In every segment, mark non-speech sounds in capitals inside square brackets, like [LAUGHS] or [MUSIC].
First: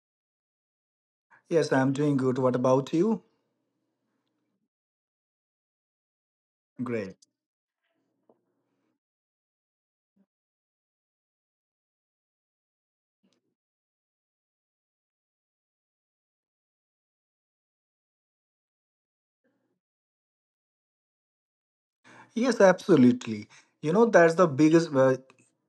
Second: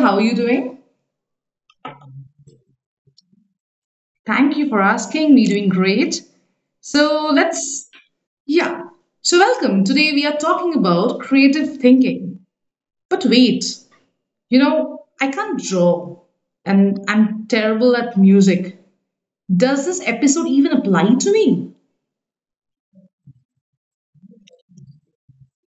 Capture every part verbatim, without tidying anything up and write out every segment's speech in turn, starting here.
how are you doing? Yes, I'm doing good. What about you? Thank you for asking. Me doing great. Great. So, let's yeah. So, welcome. Today we are talking about creative thinking. But wait, you know, I can't draw and I'm terrible at music. Does this episode even apply to me? Yes, absolutely. You know that's the biggest uh,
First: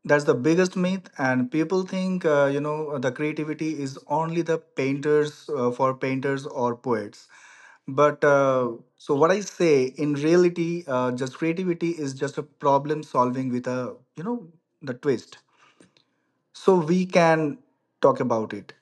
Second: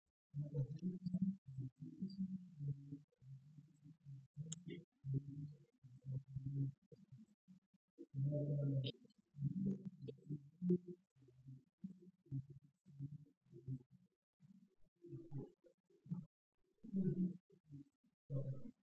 that's the biggest myth, and people think uh, you know the creativity is only the painters uh, for painters or poets. But uh, so what I say in reality, uh, just creativity is just a problem solving with a you know the twist. So we can talk about it.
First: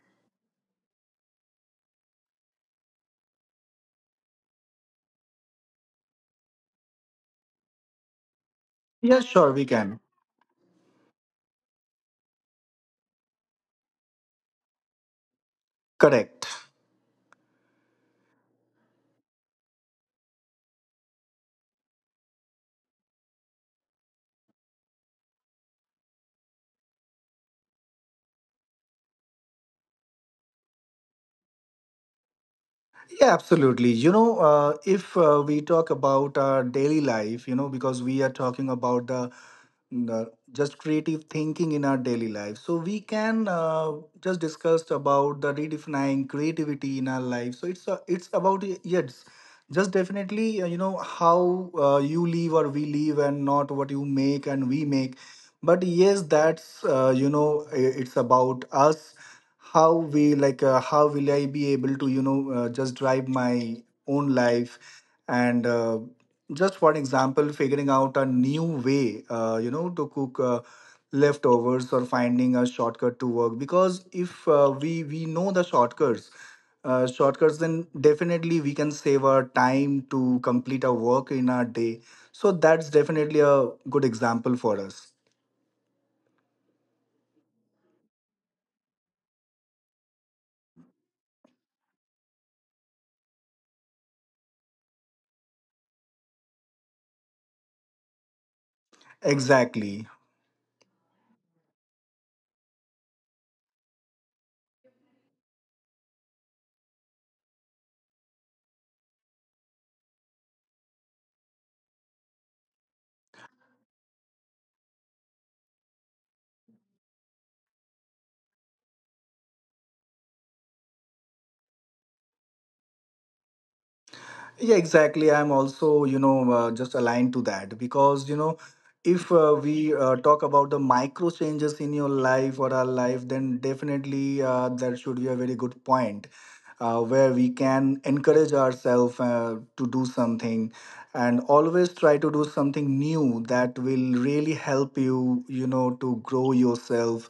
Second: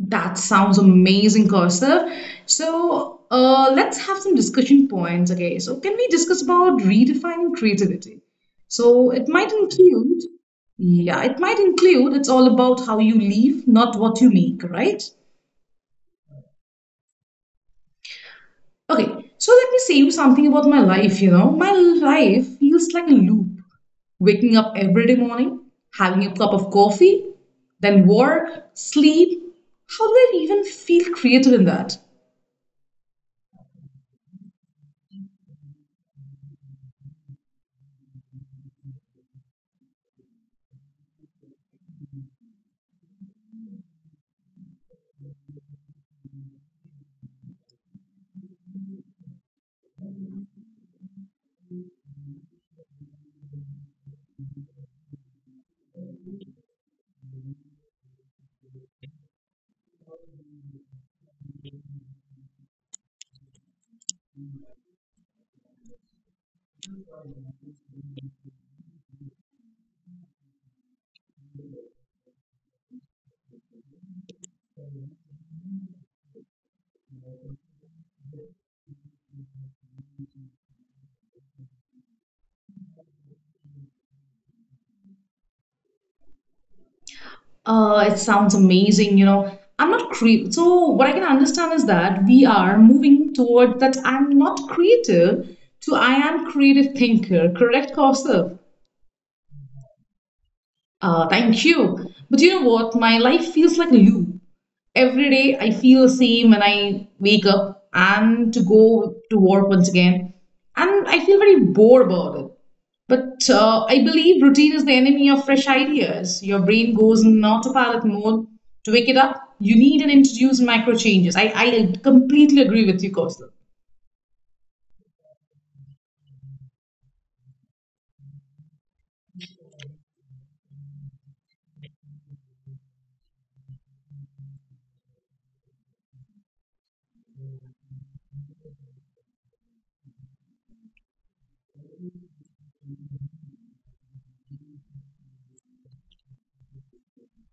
That sounds amazing, Kaustav. So uh, let's have some discussion points. Okay, so can we discuss about redefining creativity? So Yeah, it might sure, we can. include, yeah, it might include, it's all about how you live, not what you make, right? Correct. Okay, so let me say you something about my life, you know. My life feels like a loop. Waking up every day morning, having a cup of coffee, then work, sleep. How do I even feel creative in that? Yeah, absolutely. You know, uh, if uh, we talk about our daily life, you know, because we are talking about the, the just creative thinking in our daily life, so we can uh, just discussed about the redefining creativity in our life. So it's uh, it's about y- yes, just definitely uh, you know how uh, you live or we live, and not what you make and we make. But yes, that's uh, you know i- it's about us how we like uh, how will I be able to you know uh, just drive my own life and uh, just for example figuring out a new way uh, you know to cook uh, leftovers, or finding a shortcut to work, because if uh, we we know the shortcuts uh, shortcuts then definitely we can save our time to complete our work in our day. So that's definitely a good example for us Uh, it sounds amazing, you know. I'm not creative. So what I can understand is that we are moving toward that I'm not creative to I am creative thinker. Correct, Kausav? exactly. Uh, thank you. But you know what? My life feels like a loop every day. I feel the same when I wake up and to go to work once again. And I feel very bored about it. But uh, I believe routine is the enemy of fresh ideas. Your brain goes in autopilot mode. To wake it up, you need and introduce micro changes. I, I completely agree with you, Kaustav. Yeah, exactly. I'm also, you know, uh, just aligned to that because, you know, if uh, we uh, talk about the micro changes in your life or our life, then definitely uh, that should be a very good point uh, where we can encourage ourselves uh, to do something, and always try to do something new that will really help you, you know, to grow yourself.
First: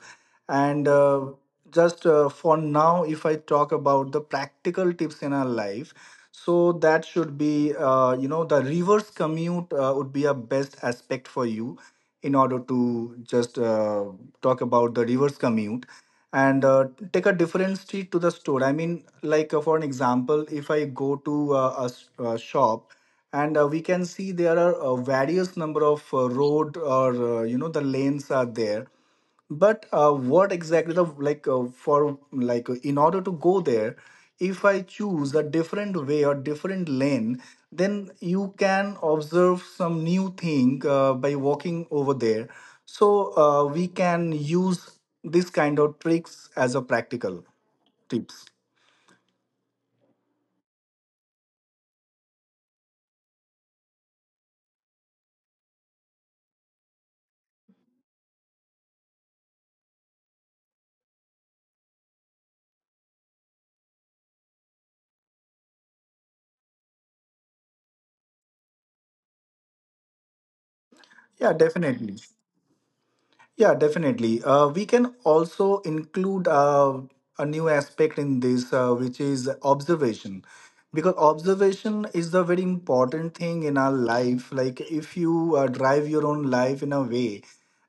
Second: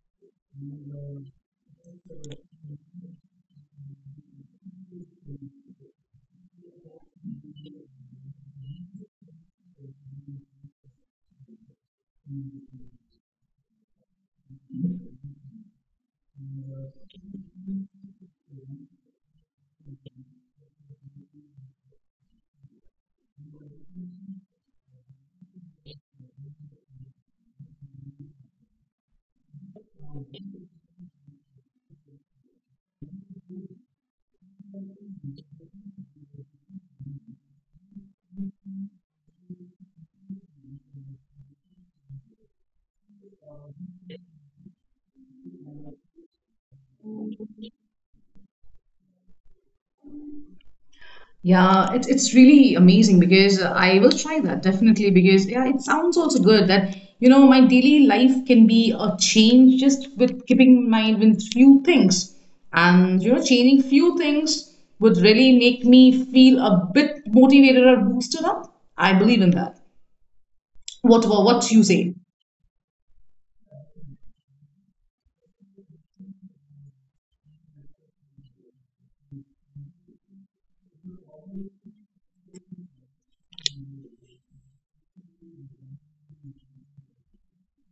And uh, just uh, For now, if I talk about the practical tips in our life, so that should be uh, you know the reverse commute uh, would be a best aspect for you in order to just uh, talk about the reverse commute, and uh, take a different street to the store. I mean, like uh, for an example, if I go to uh, a, s- a shop, and uh, we can see there are uh, various number of uh, road or uh, you know the lanes are there, but uh, what exactly the like uh, for like uh, in order to go there, if I choose a different way or different lane, then you can observe some new thing uh, by walking over there. So uh, we can use this kind of tricks as a practical tips. Yeah, it's it's really amazing because I will try that definitely because yeah, it sounds also good that you know my daily life can be a change just with keeping in mind with few things. And you know, changing few things would really make me feel a bit motivated or boosted up. I believe in that. What about Yeah, what you say? definitely. Yeah, definitely. Uh, we can also include uh, a new aspect in this, uh, which is observation. Because observation is the very important thing in our life. Like, if you uh, drive your own life in a way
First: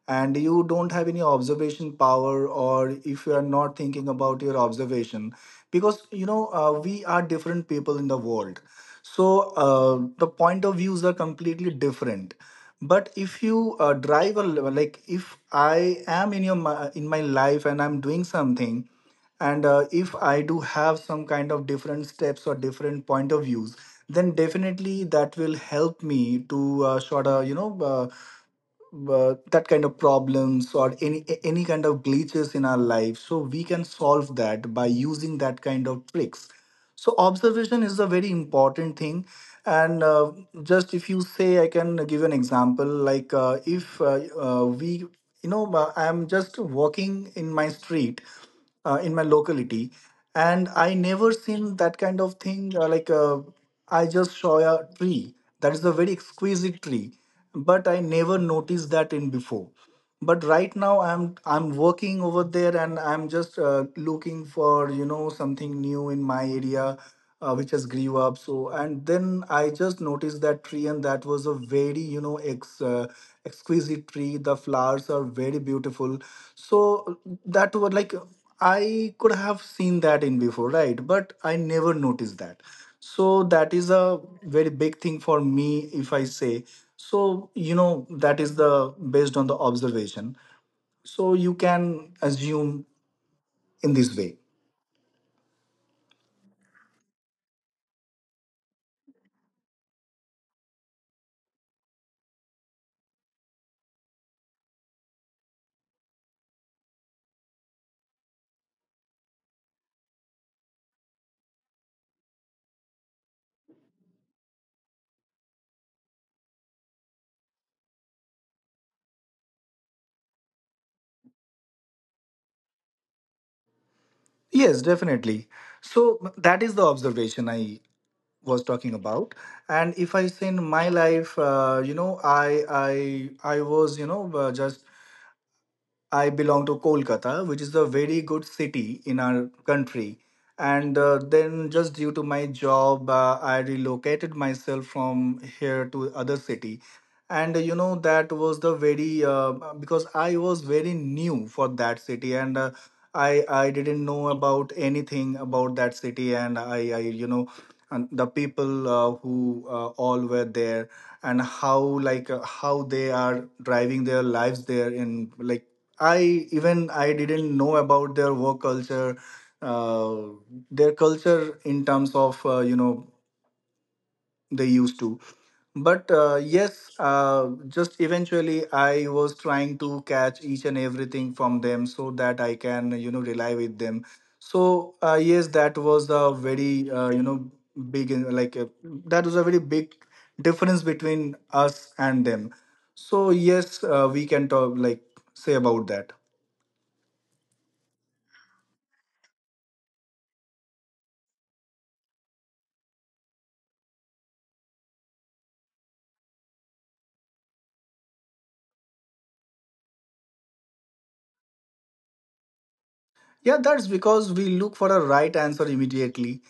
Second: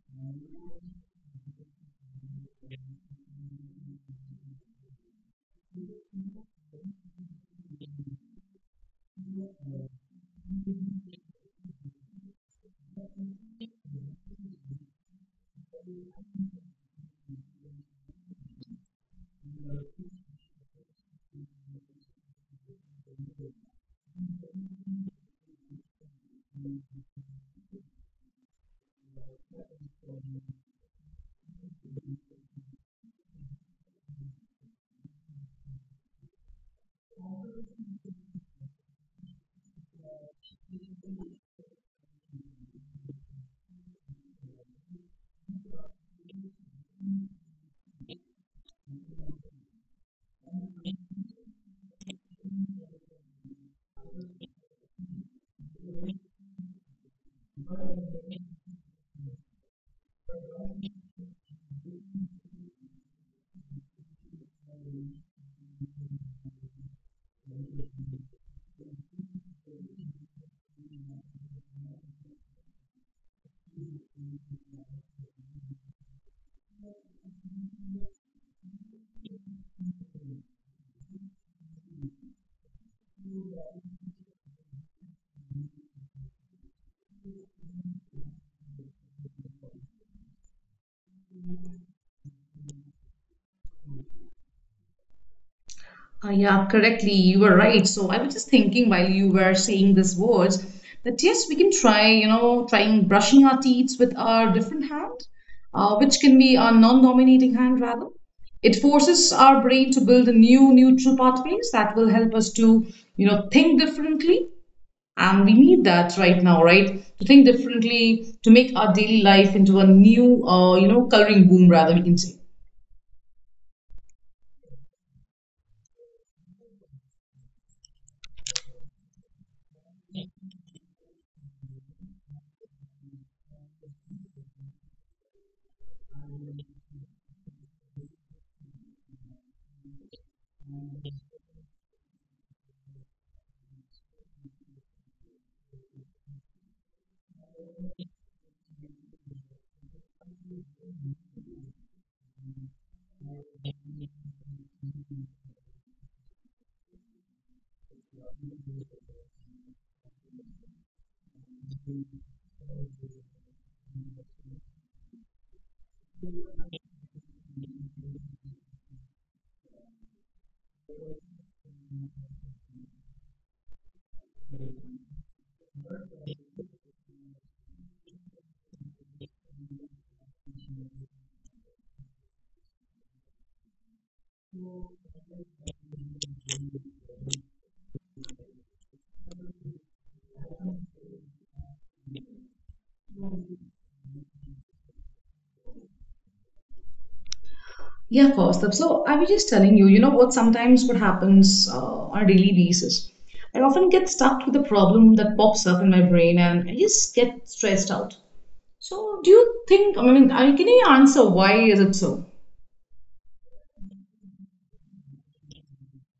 and you don't have any observation power, or if you are not thinking about your observation, because, you know, uh, we are different people in the world. So, uh, the point of views are completely different. But if you uh, drive a l- like if I am in your mi- in my life and I'm doing something, and uh, if I do have some kind of different steps or different point of views, then definitely that will help me to uh, sort of you know uh, uh, that kind of problems or any a- any kind of glitches in our life. So we can solve that by using that kind of tricks. So observation is a very important thing. And uh, just if you say I can give an example, like uh, if uh, uh, we you know, uh, I'm just walking in my street, uh, in my locality, and I never seen that kind of thing. Uh, like uh, I just saw a tree that is a very exquisite tree, but I never noticed that in before. But right now I'm I'm working over there and I'm just uh, looking for you know something new in my area, uh, which has grew up. So and then I just noticed that tree, and that was a very you know ex. Uh, exquisite tree, the flowers are very beautiful. So that was like I could have seen that in before, right, but I never noticed that. So that is a very big thing for me, if I say. So you know that is the based on the observation, so you can assume in this way. Uh, yeah, correctly. You were right. So I was just thinking while you were saying these words that yes, we can try, you know, trying brushing our teeth with our different hand, uh, which can be our non-dominating hand rather. It forces our brain to build a new neutral pathways that will help us to, you know, think differently. And we need that right now, right? To think differently, to make our daily life into a new, uh, you know, coloring boom rather, we can say. Yes, definitely. So that is the observation I was talking about. And if I say in my life, uh, you know i i i was you know uh, just I belong to Kolkata, which is a very good city in our country. And uh, then, just due to my job, uh, I relocated myself from here to other city. And uh, you know that was the very uh, because I was very new for that city, and uh, I I didn't know about anything about that city, and I I you know and the people uh, who uh, all were there, and how like uh, how they are driving their lives there in like I even I didn't know about their work culture, uh, their culture in terms of uh, you know they used to. But uh, yes, uh, just eventually I was trying to catch each and everything from them, so that I can you know rely with them. So uh, yes, that was a very uh, you know big uh, like uh, that was a very big difference between us and them. So yes, uh, we can talk like say about that. Yeah, of Kaustubh. So I was just telling you, you know what sometimes what happens uh, on a daily basis. I often get stuck with a problem that pops up in my brain and I just get stressed out. So do you think, I mean, I- can you answer why is it so? Yeah, that's because we look for a right answer immediately,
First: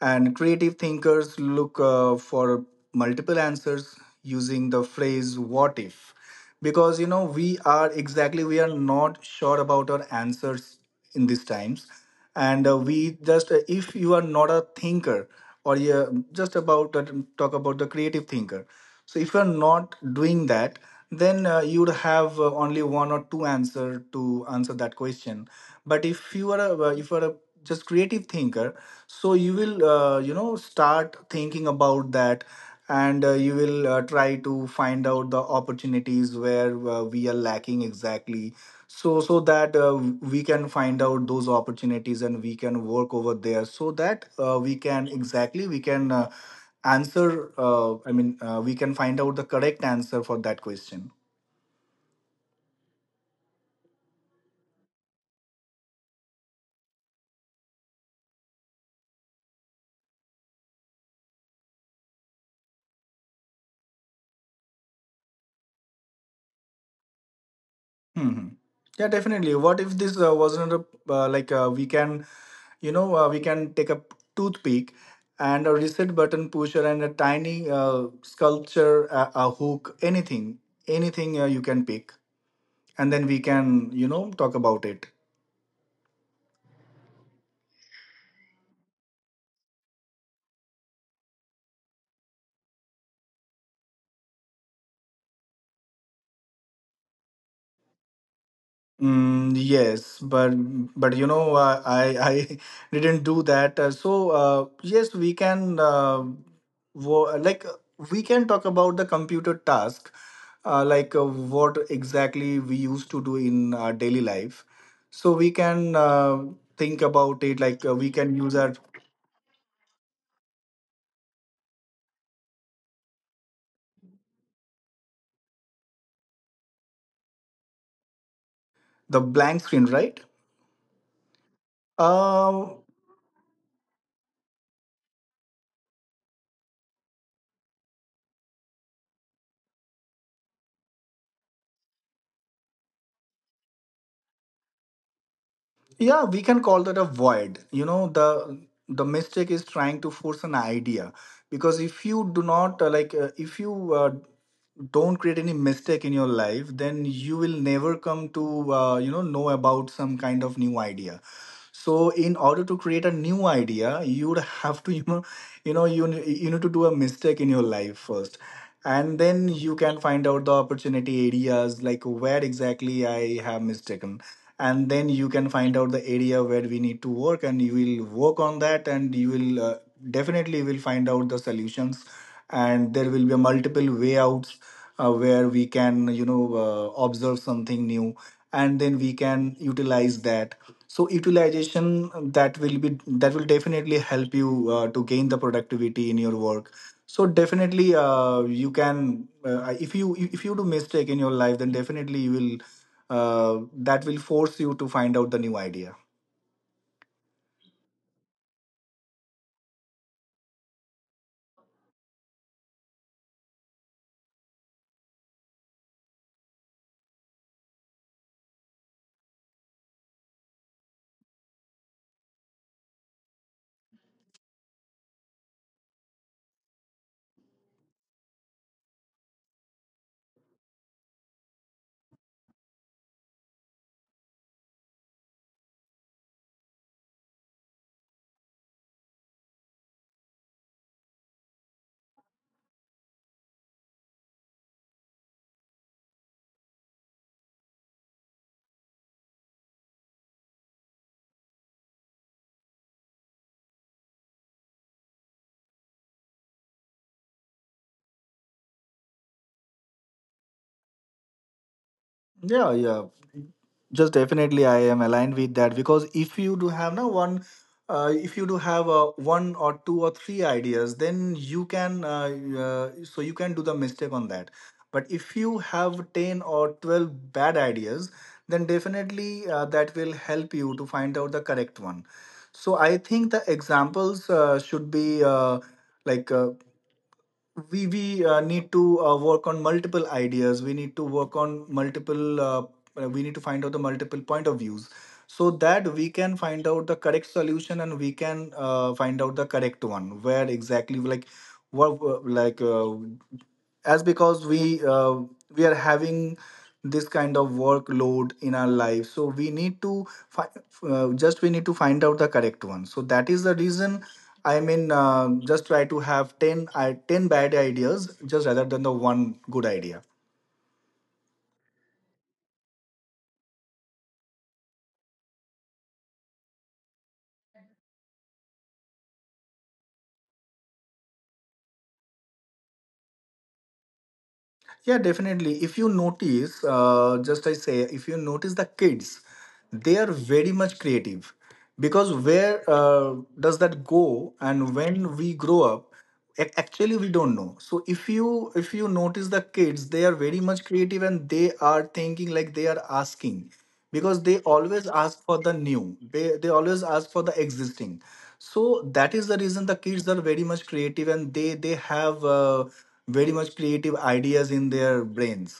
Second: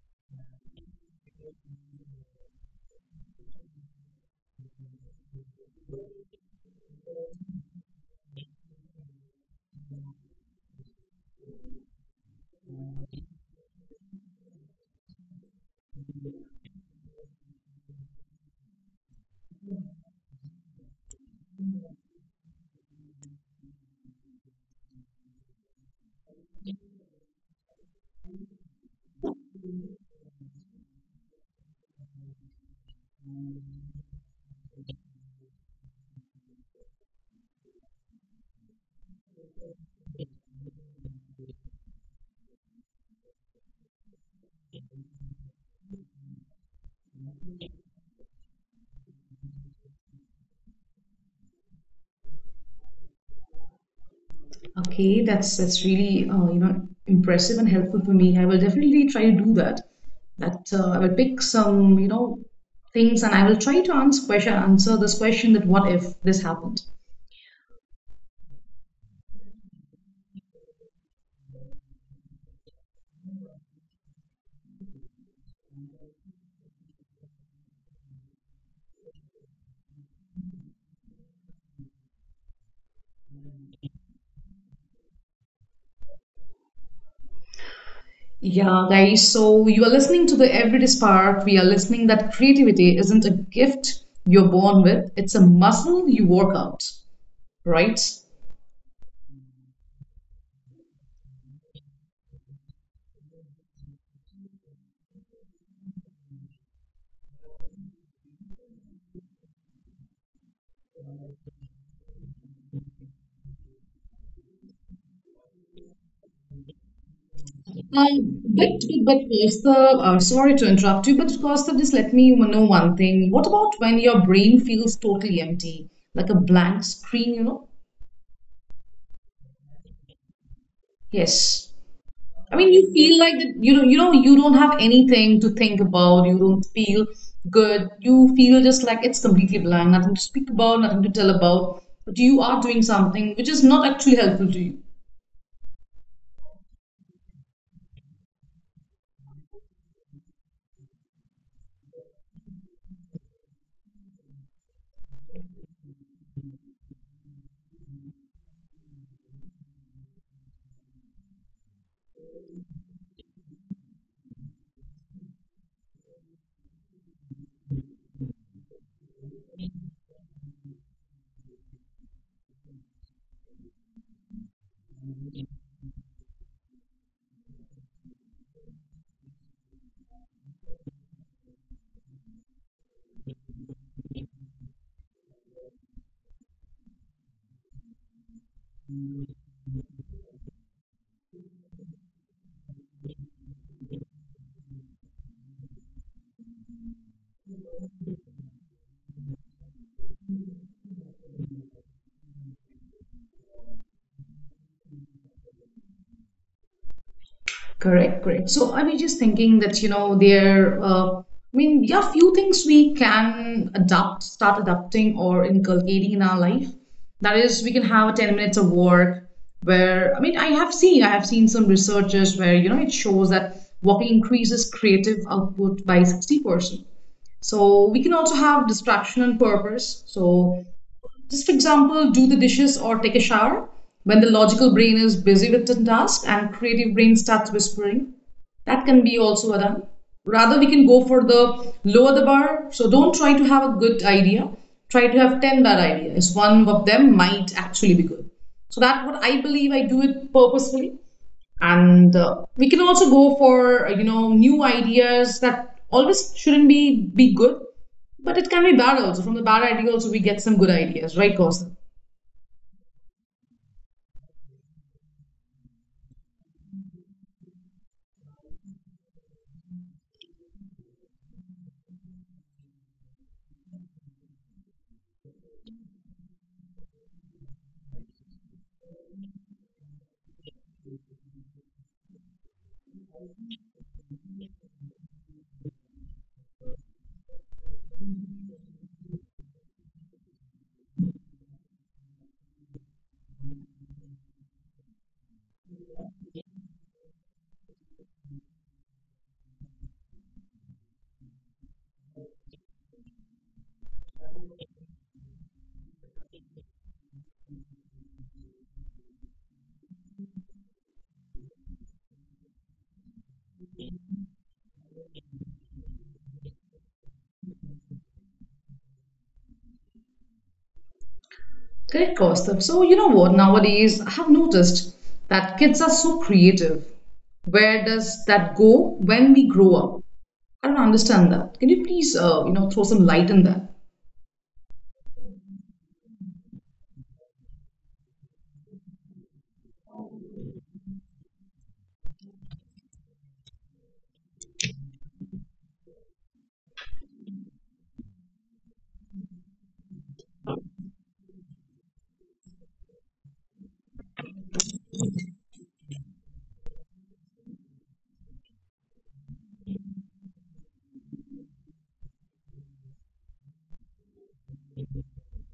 and creative thinkers look uh, for multiple answers using the phrase what if. Because you know, we are exactly, we are not sure about our answers in these times. And uh, we just, uh, if you are not a thinker, or you just about to talk about the creative thinker. So if you're not doing that, then uh, you would have uh, only one or two answer to answer that question. But if you are a, uh, if you are a just creative thinker, so you will uh, you know start thinking about that, and uh, you will uh, try to find out the opportunities where uh, we are lacking exactly. So so that uh, we can find out those opportunities and we can work over there. So that uh, we can exactly we can. Uh, answer uh, i mean uh, we can find out the correct answer for that question. Okay, that's that's really uh, you know impressive and helpful for me. I will definitely try to do that. That uh, I will pick some you know things and I will try to answer question answer this question that what if this happened. Hmm. Hmm. Yeah, definitely. What if this uh, wasn't a uh, like uh, we can you know uh, we can take a toothpick and a reset button pusher and a tiny uh, sculpture a, a hook, anything, anything uh, you can pick, and then we can you know talk about it. Yeah, guys. So you are listening to the Everyday Spark. We are listening that creativity isn't a gift you're born with; it's a muscle you work out, right? Mm, yes, but but you know, uh, I I [LAUGHS] didn't do that. Uh, so uh, yes, we can uh, wo- like uh, we can talk about the computer task, uh, like uh, what exactly we used to do in our daily life. So we can uh, think about it. Like uh, we can Um, use but our but Kaustav, uh, sorry to interrupt you, but Kaustav, just let me know one thing. What about when your brain feels totally empty, like a blank screen? You know? the blank screen, right? Yes. I mean, Uh, you feel like that, you know, you know, you don't have anything to think about. You don't feel good. You feel just like it's completely blank, nothing to speak about, nothing to tell about. But you are doing something which is not actually helpful to you. Yeah, we can call that a void. You know, the the mistake is trying to force an idea. Because if you do not uh, like uh, if you uh, don't create any mistake in your life, then you will never come to uh, you know know about some kind of new idea. So in order to create a new idea, you would have to [LAUGHS] you know you know you, ne- you need to do a mistake in your life first, and then you can find out the opportunity areas, like where exactly I have mistaken. And then you can find out the area where we need to work, and you will work on that, and you will uh, definitely will find out the solutions. And there will be multiple way outs, uh, where we can you know uh, observe something new, and then we can utilize that. So utilization, that will be that will definitely help you uh, to gain the productivity in your work. So definitely uh, you can uh, if you if you do mistake in your life, then definitely you will uh, that will force you to find out the new idea. Correct, correct. So I was just thinking that, you know, there, uh, I mean, there are few things we can adopt, start adopting or inculcating in our life. That is, we can have ten minutes of work where, I mean, I have seen, I have seen some researchers where, you know, it shows that walking increases creative output by sixty percent. So we can also have distraction and purpose. So just for example, do the dishes or take a shower when the logical brain is busy with the task and creative brain starts whispering. That can be also done. Rather, we can go for the lower the bar. So don't try to have a good idea. Try to have ten bad ideas. One of them might actually be good. So that what I believe I do it purposefully and uh, we can also go for uh, you know new ideas that always shouldn't be be good, but it can be bad also. From the bad idea also we get some good ideas, right Kaustav? Yeah, yeah. Just definitely, I am aligned with that. Because if you do have now one, uh, if you do have uh, one or two or three ideas, then you can uh, uh, so you can do the mistake on that. But if you have ten or twelve bad ideas, then definitely uh, that will help you to find out the correct one. So I think the examples uh, should be uh, like. Uh, we we uh, need to uh, work on multiple ideas. We need to work on multiple uh, uh, we need to find out the multiple point of views, so that we can find out the correct solution and we can uh, find out the correct one where exactly like what uh, like uh, as because we uh, we are having this kind of workload in our life, so we need to fi- uh, just we need to find out the correct one. So that is the reason, I mean, uh, just try to have ten, i- ten bad ideas just rather than the one good idea. Correct, Kaustav. So you know what, nowadays I have noticed that kids are so creative. Where does that go when we grow up? I don't understand that. Can you please uh, you know throw some light in that? Yeah, definitely. If you notice, uh, just I say, if you notice the kids, they are very much creative. Because where uh, does that go and when we grow up, ac- actually we don't know. So if you if you notice the kids, they are very much creative and they are thinking like they are asking, because they always ask for the new. They, they always ask for the existing. So that is the reason the kids are very much creative and they they have, uh, very much creative ideas in their brains.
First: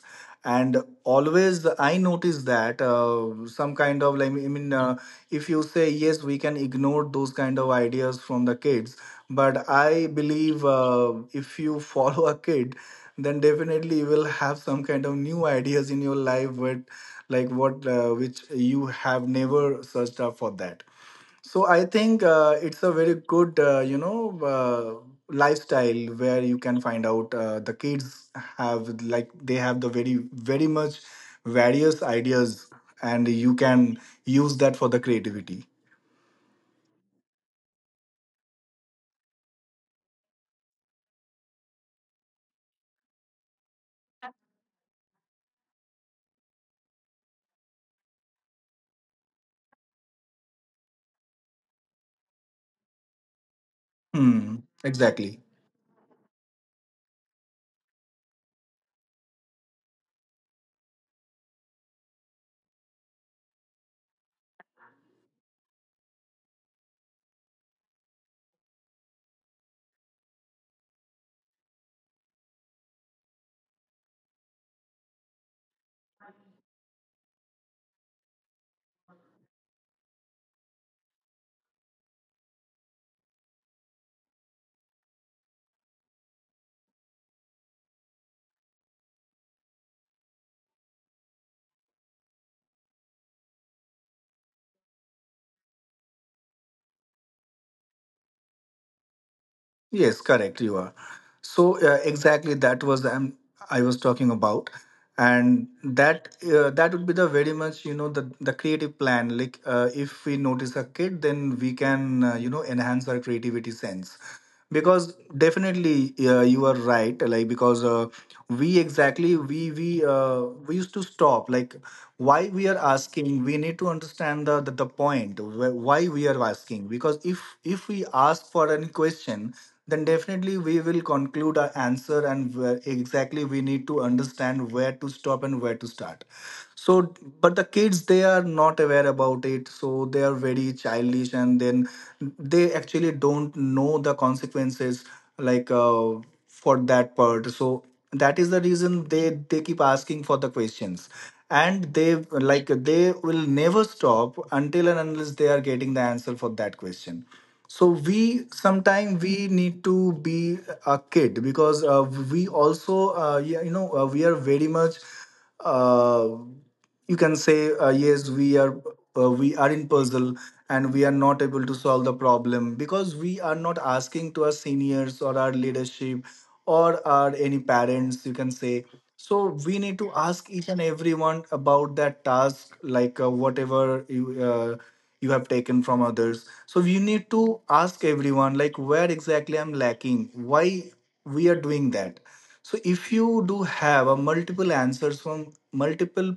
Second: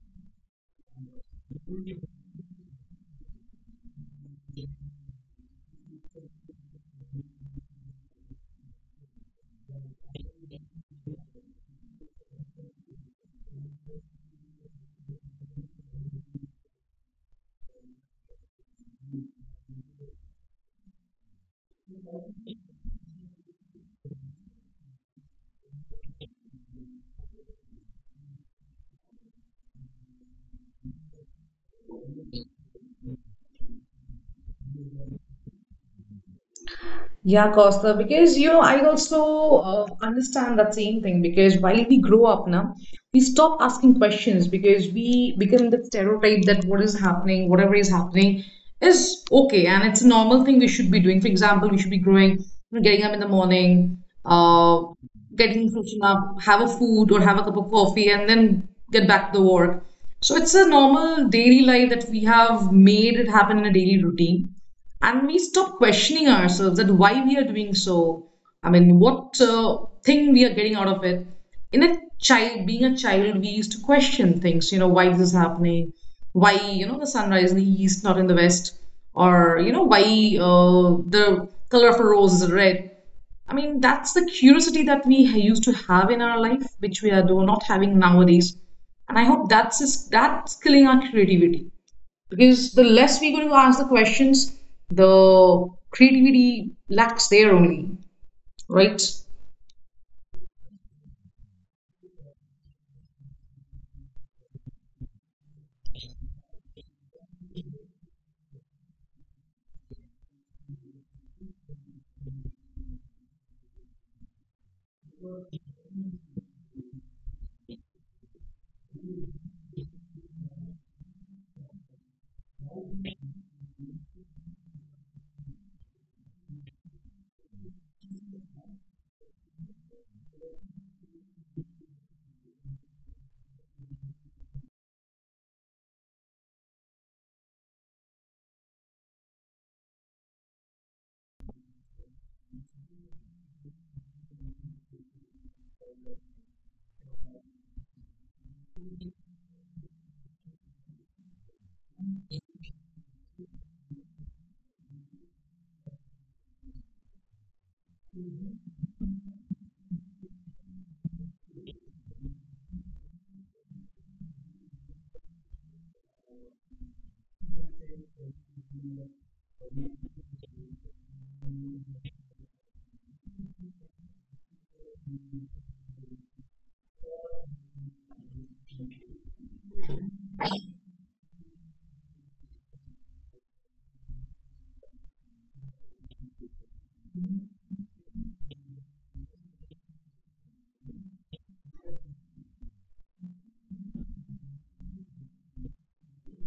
And always I notice that, uh, some kind of like I mean uh, if you say yes, we can ignore those kind of ideas from the kids. But I believe, uh, if you [LAUGHS] follow a kid, then definitely you will have some kind of new ideas in your life. But like what uh, which you have never searched up for that. So I think uh, it's a very good, uh, you know, uh, lifestyle where you can find out uh, the kids have like they have the very very much various ideas, and you can use that for the creativity. Yeah, Costa, because you know, I also uh, understand that same thing because while we grow up now, we stop asking questions because we become the stereotype that what is happening, whatever is happening, is okay and it's a normal thing we should be doing. For example, we should be growing, getting up in the morning, Hmm. uh, Exactly. getting freshen up, have a food or have a cup of coffee, and then get back to work. So it's a normal daily life that we have made it happen in a daily routine and we stop questioning ourselves that why we are doing so. I mean what uh, thing we are getting out of it. In a child, being a child, we used to question things, you know, why this is happening, why you know the sunrise in the east not in the west, or you know why uh, the color of a rose is red. I mean that's the curiosity that we ha- used to have in our life, which we are do- not having nowadays. And I hope that's is- that's killing our creativity, because the less we're going to ask the questions, the creativity lacks there only, right? Yes, correct. You are. So uh, exactly that was um, I was talking about. And that uh, that would be the very much, you know, the the creative plan. Like uh, if we notice a kid, then we can, uh, you know, enhance our creativity sense. Because definitely uh, you are right, like because uh, we exactly we we uh, we used to stop. Like why we are asking, we need to understand the, the the point wh- why we are asking. Because if if we ask for any question, then definitely we will conclude our answer, and where exactly we need to understand where to stop and where to start. So but the kids, they are not aware about it, so they are very childish. And then they actually don't know the consequences, like uh, for that part. So that is the reason they they keep asking for the questions, and they like they will never stop until and unless they are getting the answer for that question. So we sometime we need to be a kid. Because uh, we also uh, yeah, you know, uh, we are very much, uh, you can say, uh, yes we are, uh, we are in puzzle, and we are not able to solve the problem because we are not asking to our seniors or our leadership or our any parents, you can say. So we need to ask each and everyone about that task, like uh, whatever you uh, you have taken from others. So we need to ask everyone like where exactly I'm lacking, why we are doing that. So if you do have a multiple answers from multiple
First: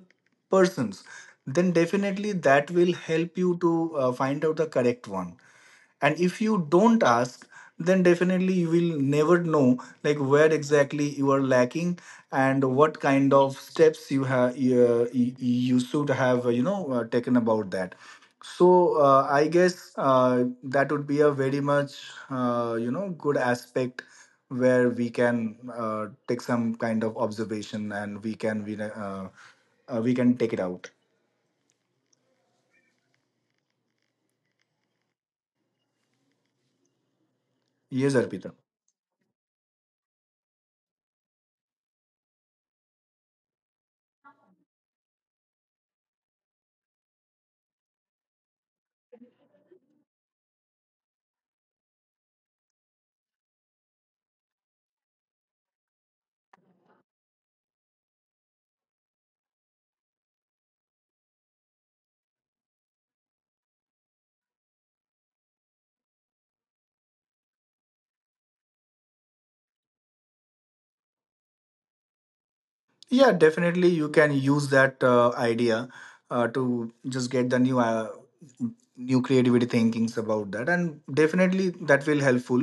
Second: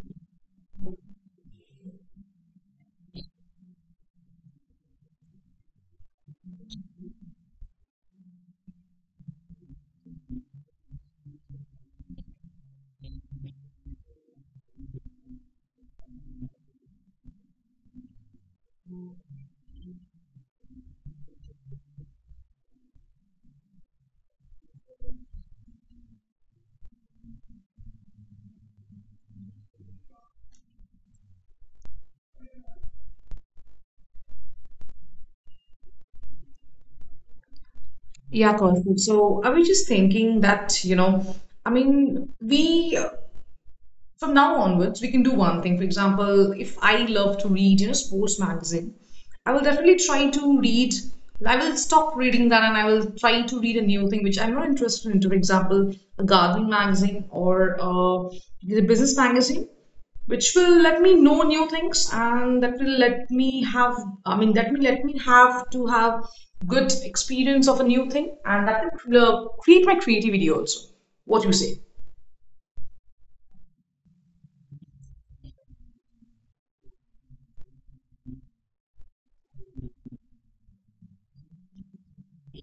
persons, then definitely that will help you to uh, find out the correct one. And if you don't ask, then definitely you will never know like where exactly you are lacking and what kind of steps you have you, you should have, uh, you know uh, taken about that. So uh, I guess uh, that would be a very much, uh, you know good aspect where we can uh, take some kind of observation, and we can we, uh, uh, we can take it out. Yes, Arpita. Yeah, Kaushik. So I was just thinking that, you know, I mean, we from now onwards we can do one thing. For example, if I love to read, you know, sports magazine, I will definitely try to read. I will stop reading that and I will try to read a new thing which I'm not interested in. For example, a gardening magazine or uh, the business magazine, which will let me know new things, and that will let me have I mean that will let me have to have good experience of a new thing, and that will uh, create my creativity also. What do you say? Yeah, definitely you can use that uh, idea uh, to just get the new uh, new creativity thinkings about that, and definitely that will helpful.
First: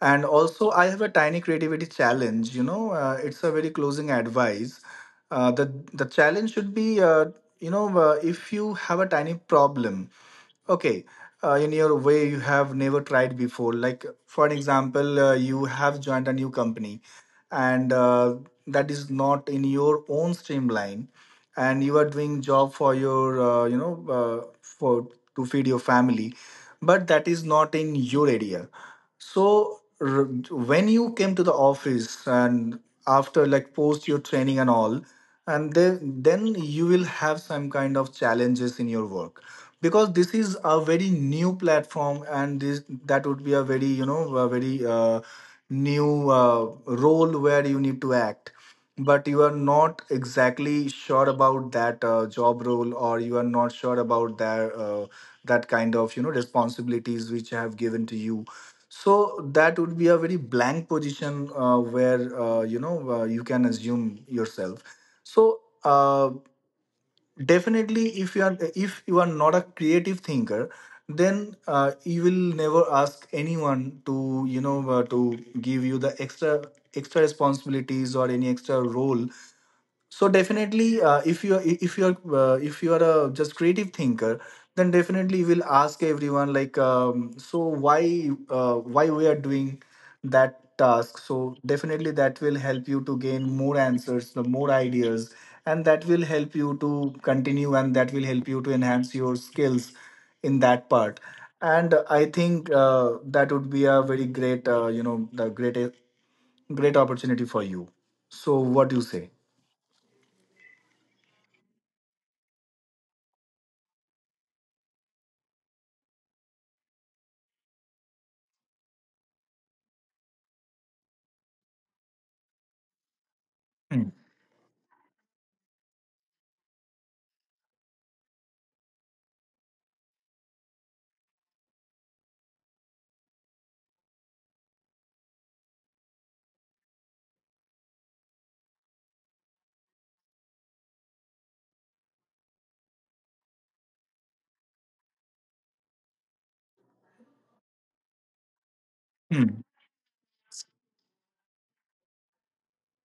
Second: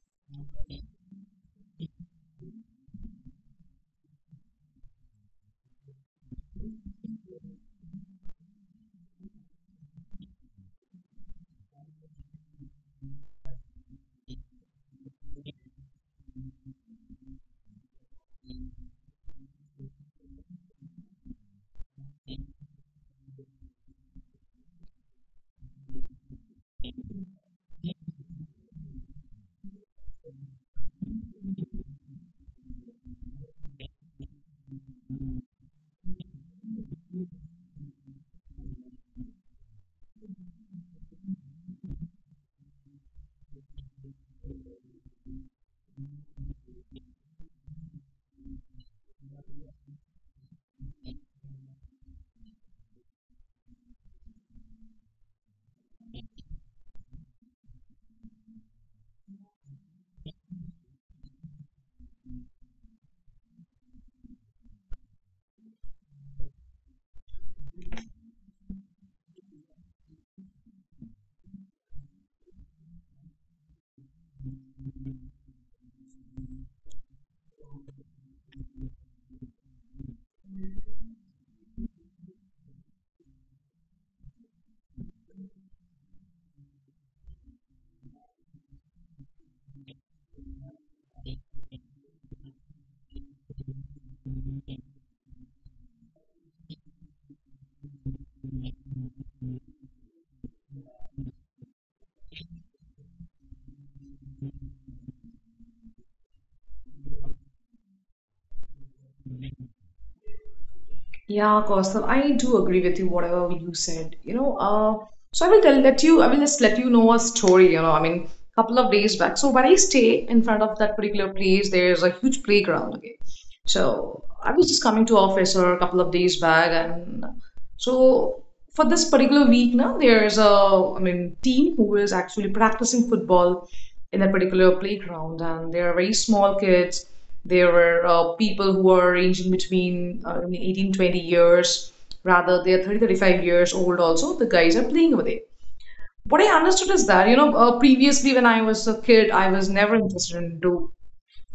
And also I have a tiny creativity challenge, you know, uh, it's a very closing advice. Uh, the the challenge should be, uh, you know uh, if you have a tiny problem. Okay, uh, in your way you have never tried before. Like for an example, uh, you have joined a new company, and uh, that is not in your own streamline, and you are doing job for your, uh, you know, uh, for to feed your family, but that is not in your area. So r- when you came to the office and after like post your training and all, and then then you will have some kind of challenges in your work. Because this is a very new platform, and this that would be a very, you know, a very, uh, new uh, role where you need to act, but you are not exactly sure about that uh, job role, or you are not sure about that, uh, that kind of, you know, responsibilities which I have given to you. So that would be a very blank position, uh, where uh, you know uh, you can assume yourself. So uh, definitely if you are if you are not a creative thinker, then uh, you will never ask anyone to, you know, uh, to give you the extra extra responsibilities or any extra role. So definitely uh, if you if you are uh, if you are a just creative thinker, then definitely you will ask everyone like um, so why uh, why we are doing that task. So definitely that will help you to gain more answers, the more ideas, and that will help you to continue, and that will help you to enhance your skills in that part. And I think uh, that would be a very great, uh, you know the great great opportunity for you. So what do you say? Yeah, Kaustav, I do agree with you, whatever you said. You know, uh, so I will tell let you, I will just let you know a story, you know, I mean, a couple of days back. So when I stay in front of that particular place, there's a huge playground, okay? So I was just coming to office or a couple of days back, and so for this particular week now, there is a, I mean, team who is actually practicing football in that particular playground. And they are very small kids. There were uh, people who are ranging between uh, eighteen, twenty years. Rather, they are thirty, thirty-five years old also. The guys are playing with it. What I understood is that, you know, uh, previously when I Hmm. was a kid, I was never interested in do,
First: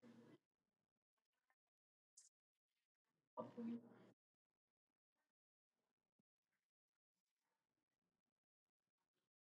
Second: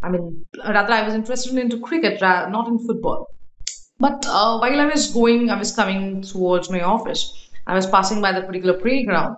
I mean, rather I was interested into cricket, not in football. But uh, while I was going, I was coming towards my office. I was passing by the particular playground.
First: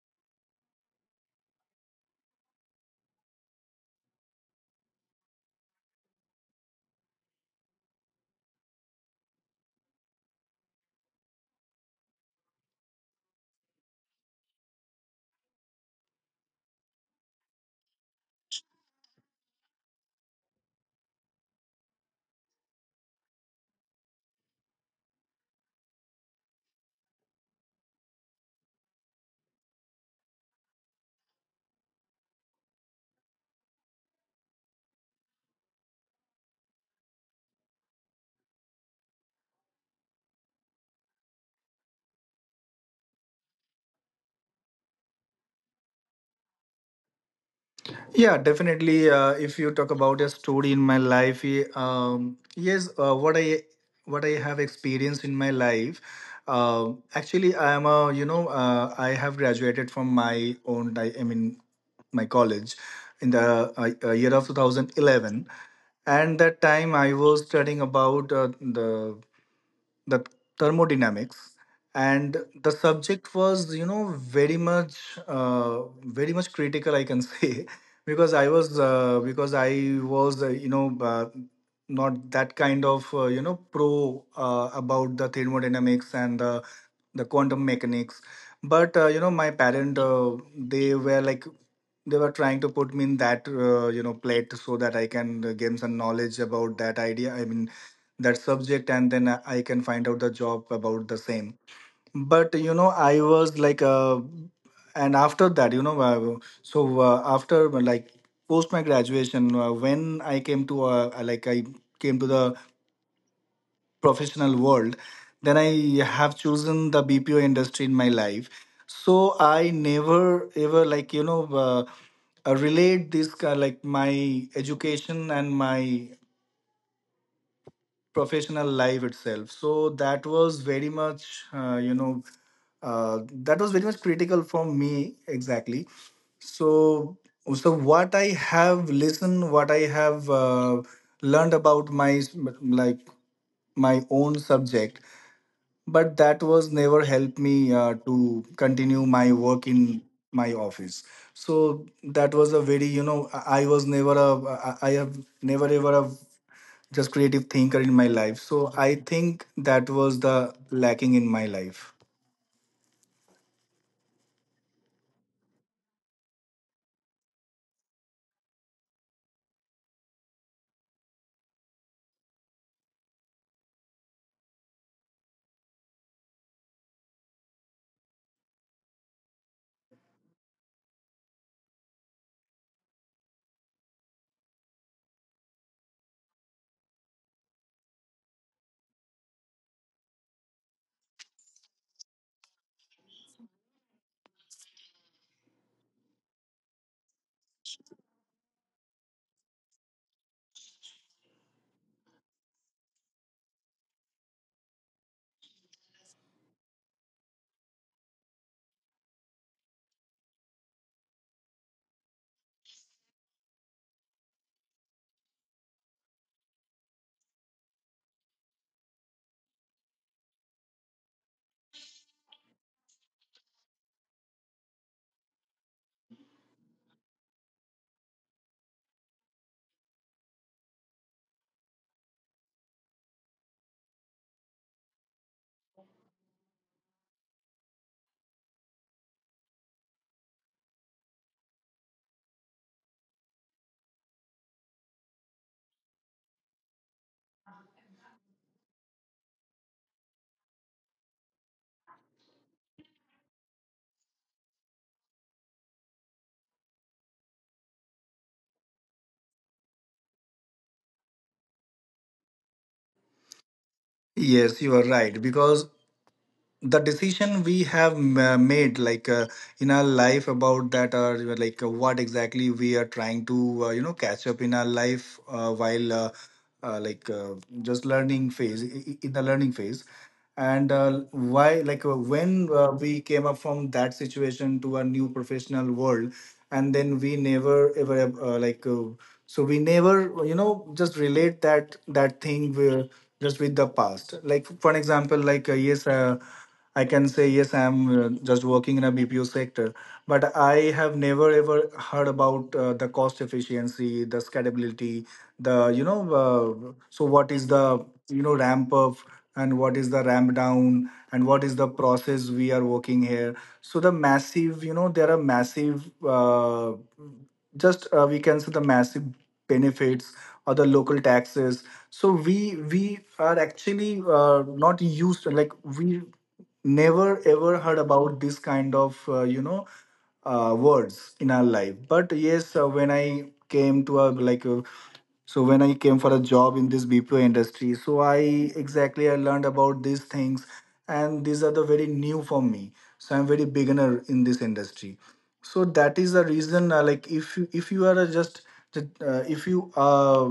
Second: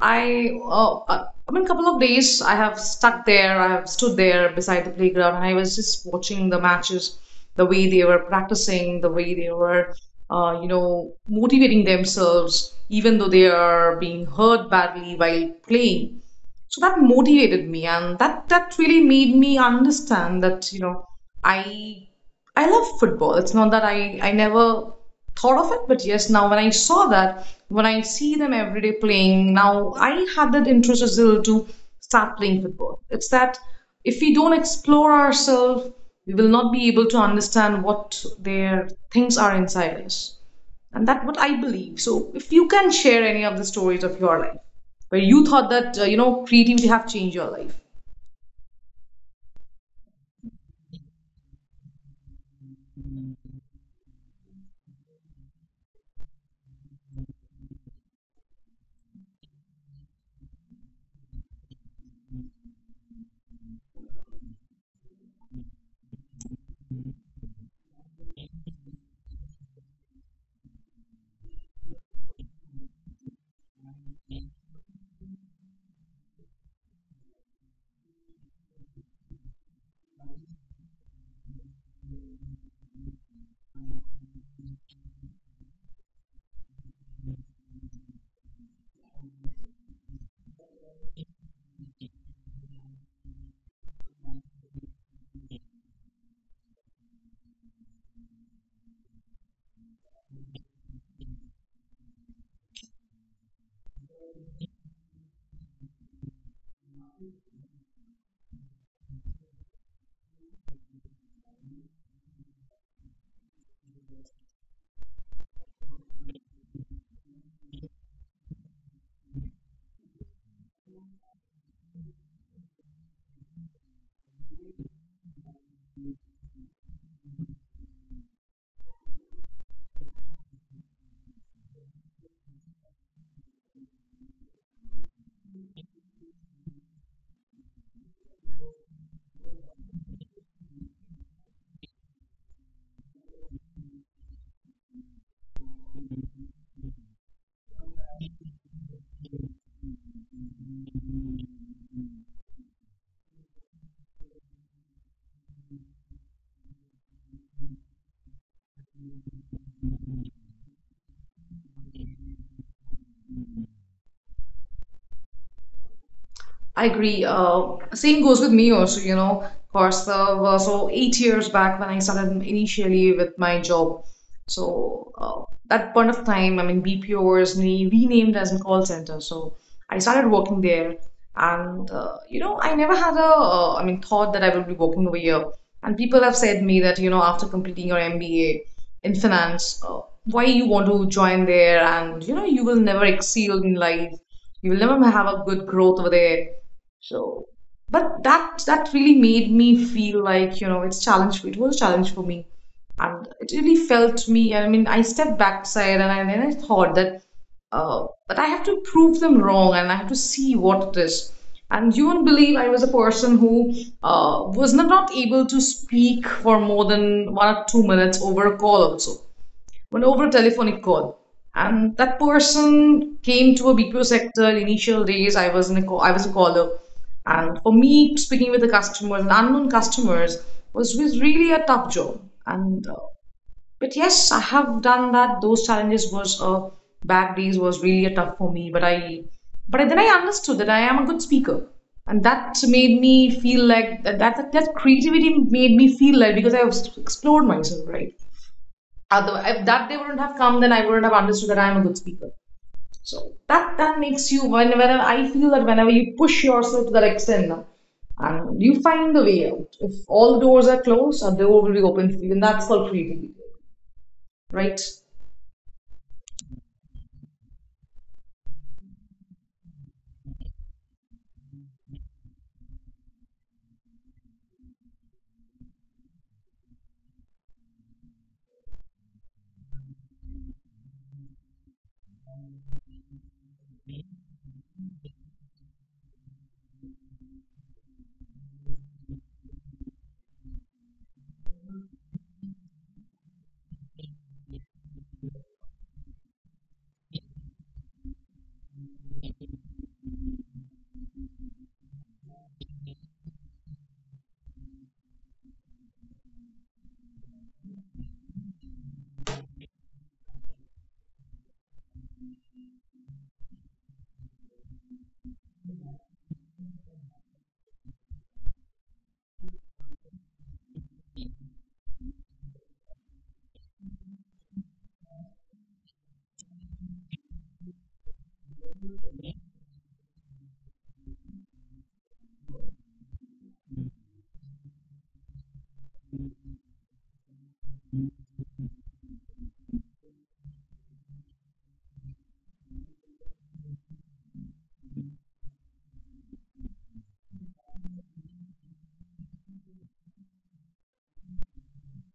I, uh, uh, I mean, couple of days I have stuck there. I have stood there beside the playground, and I was just watching the matches, the way they were practicing, the way they were, uh, you know, motivating themselves, even though they are being hurt badly while playing. So that motivated me, and that that really made me understand that you know i i love football. It's not that i i never thought of it, but yes, now when I saw that, when I see them every day playing, now I had that interest as well to start playing football. It's that if we don't explore ourselves, we will not be able to understand what their things are inside us. And that's what I believe. So if you can share any of the stories of your life where you thought that uh, you know creativity have changed your life. Yeah, definitely. Uh, if you talk about a story in my life, eh, um, yes, uh, what I what I have experienced in my life. Uh, actually, I am a, you know, uh, I have graduated from my own. I, I mean, my college in the uh, uh, year of two thousand eleven. And that time I was studying about, uh, the the thermodynamics. And the subject was, you know, very much, uh, very much critical I can say, [LAUGHS] because I was uh, because I was, uh, you know uh, not that kind of, uh, you know pro, uh, about the thermodynamics and the the quantum mechanics. But, uh, you know, my parent, uh, they were like they were trying to put me in that, uh, you know plate, so that I can uh, gain some knowledge about that idea, I mean that subject, and then i I can find out the job about the same. But you know I was like, uh, and after that you know uh, so uh, after like post my graduation uh, when I came to, uh, like I came to the professional world. Then I have chosen the BPO industry in my life. So I never ever like, you know, uh, uh, relate this, ki- like my education and my professional life itself. So that was very much, uh, you know uh, that was very much critical for me, exactly. So so what I have listened, what I have uh, learned about my s- like my own subject, but that was never helped me uh, to continue my work in my office. So that was a very, you know, i I was never a, i I have never ever a just creative thinker in my life. So I think that was the lacking in my life. I agree. Uh, same goes with me also, you know, course, uh, well, so eight years back when I started initially with my job. So uh, that point of time, I mean, B P O was re- renamed as a call center. So I started working there, and uh, you know, I never had a, uh, I mean, thought that I would be working over here. And people have said me that, you know, after completing your M B A in finance, uh, why you want to join there, and you know, you will never excel in life. You will never have a good growth over there. So, but that that really made me feel like, you know, it's challenge for it was a challenge for me. And it really felt me, I mean, I stepped backside and I, then I thought that, uh, but I have to prove them wrong and I have to see what it is. And you won't believe I was a person who uh, was not, not able to speak for more than one or two minutes over a call also when over a telephonic call. And that person came to a B P O sector. Initial days, I was in a I was a caller, and for me, speaking with the customers unknown customers was was really a tough job. And uh, but yes, I have done that. Those challenges was uh, bad days was really a tough for me. But I but I, then I understood that I am a good speaker, and that made me feel like that that, that creativity made me feel like because I was explored myself, right? Otherwise, if that day wouldn't have come, then I wouldn't have understood that I am a good speaker. So that that makes you whenever I feel that whenever you push yourself to that extent, and you find the way out. If all doors are closed, a door will be open for you, and that's called creativity, right? Yes, you are right. Because the decision we have ma- made like uh, in our life about that, or like uh, what exactly we are trying to, uh, you know, catch up in our life, uh, while uh, uh, like uh, just learning phase i- i- in the learning phase. And uh, why like uh, when uh, we came up from that situation to a new professional world, and then we never ever, uh, like uh, so we never, you know, just relate that that thing with, just with the past. Like for an example, like uh, yes uh, I can say, yes, I'm, uh, just working in a B P O sector, but I have never ever heard about uh, the cost efficiency, the scalability, the, you know, uh, so what is the, you know, ramp up, and what is the ramp down, and what is the process we are working here. So the massive, you know, there are massive, uh, just uh, we can say the massive benefits or the local taxes. So we we are actually uh, not used to, like we never ever heard about this kind of uh, you know uh, words in our life. But yes, uh, when I came to a like a, so when I came for a job in this bpo industry, so I exactly I learned about these things, and these are the very new for me, so I'm very beginner in this industry. So that is the reason, uh, like if you if you are a just uh, if you uh,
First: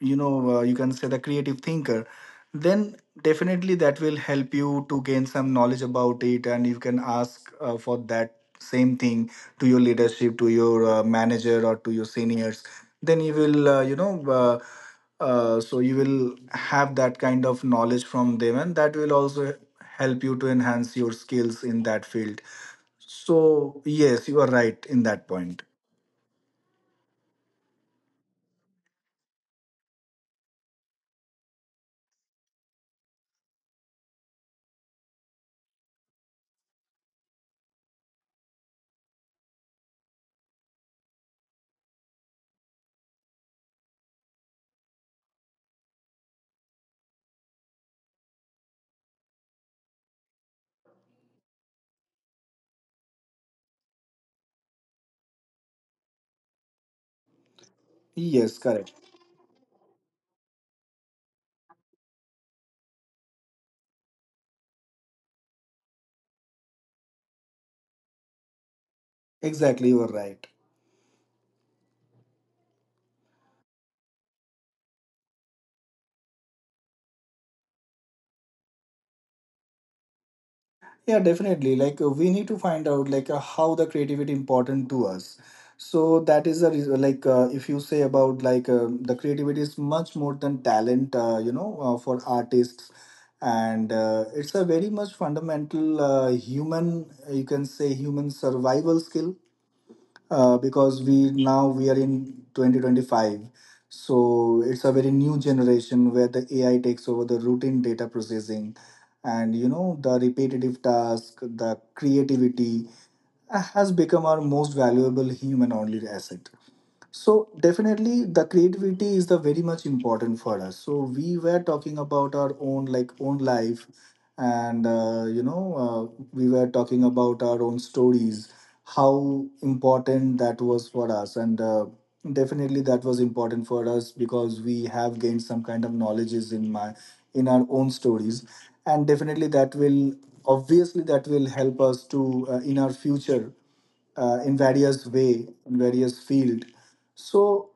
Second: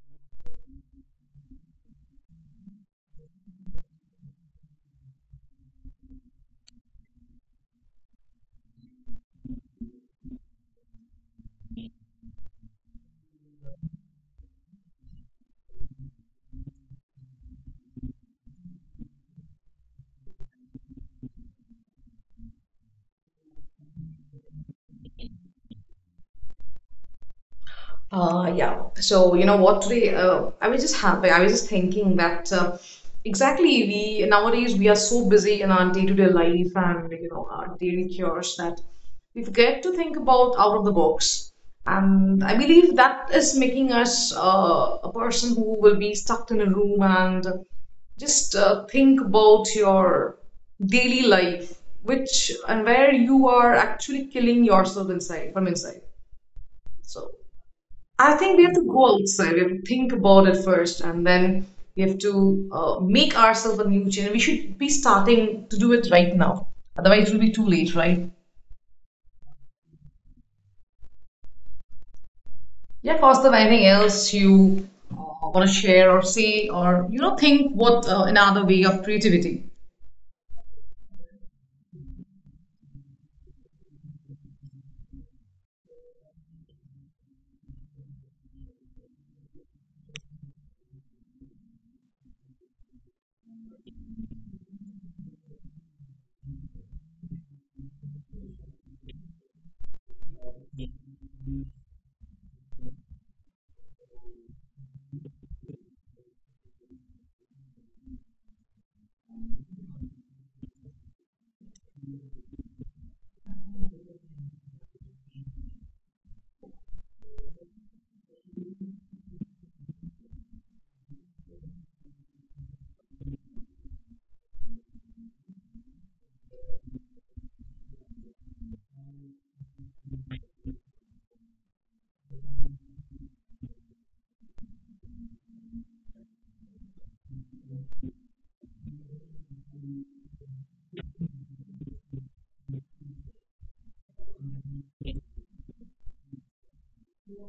you know uh, you can say the creative thinker, then definitely that will help you to gain some knowledge about it, and you can ask uh, for that same thing to your leadership, to your uh, manager, or to your seniors. Then you will uh, you know uh, uh, so you will have that kind of knowledge from them, and that will also help you to enhance your skills in that field. So yes, you are right in that point. Uh, yeah. So, you know what, today, uh, I was just happy. I was just thinking that uh, exactly we nowadays we are so busy in our day-to-day life and, you know, our daily chores that we forget to think about out of the box. And I believe that is making us uh, a person who will be stuck in a room and just uh, think about your daily life, which and where you are actually killing yourself inside from inside. So, I Yes, think we have correct. to go outside. We have to think about it first, and then we have to uh, make ourselves a new change. We should be starting to do it right now. Otherwise, it will be too late, right? Exactly, you are right. Yeah, Kaustav, anything else you uh, want to share or say, or you know, think what uh, another way of creativity? Yeah, definitely. Like uh, we need to find out like uh, how the creativity important to us. So that is a reason. Like uh, if you say about like uh, the creativity is much more than talent. Uh, you know, uh, for artists, and uh, it's a very much fundamental uh, human. You can say human survival skill, uh, because we now we are in twenty twenty-five. So it's a very new generation where the AI takes over the routine data processing, and you know, the repetitive task. The creativity uh, has become our most valuable human only asset. So definitely the creativity is the very much important for us. So we were talking about our own, like own life, and uh, you know uh, we were talking about our own stories, how important that was for us. And uh, definitely that was important for us, because we have gained some kind of knowledges in my, in our own stories. And definitely that will, obviously that will help us to, uh, in our future, uh, in various way, in various field. So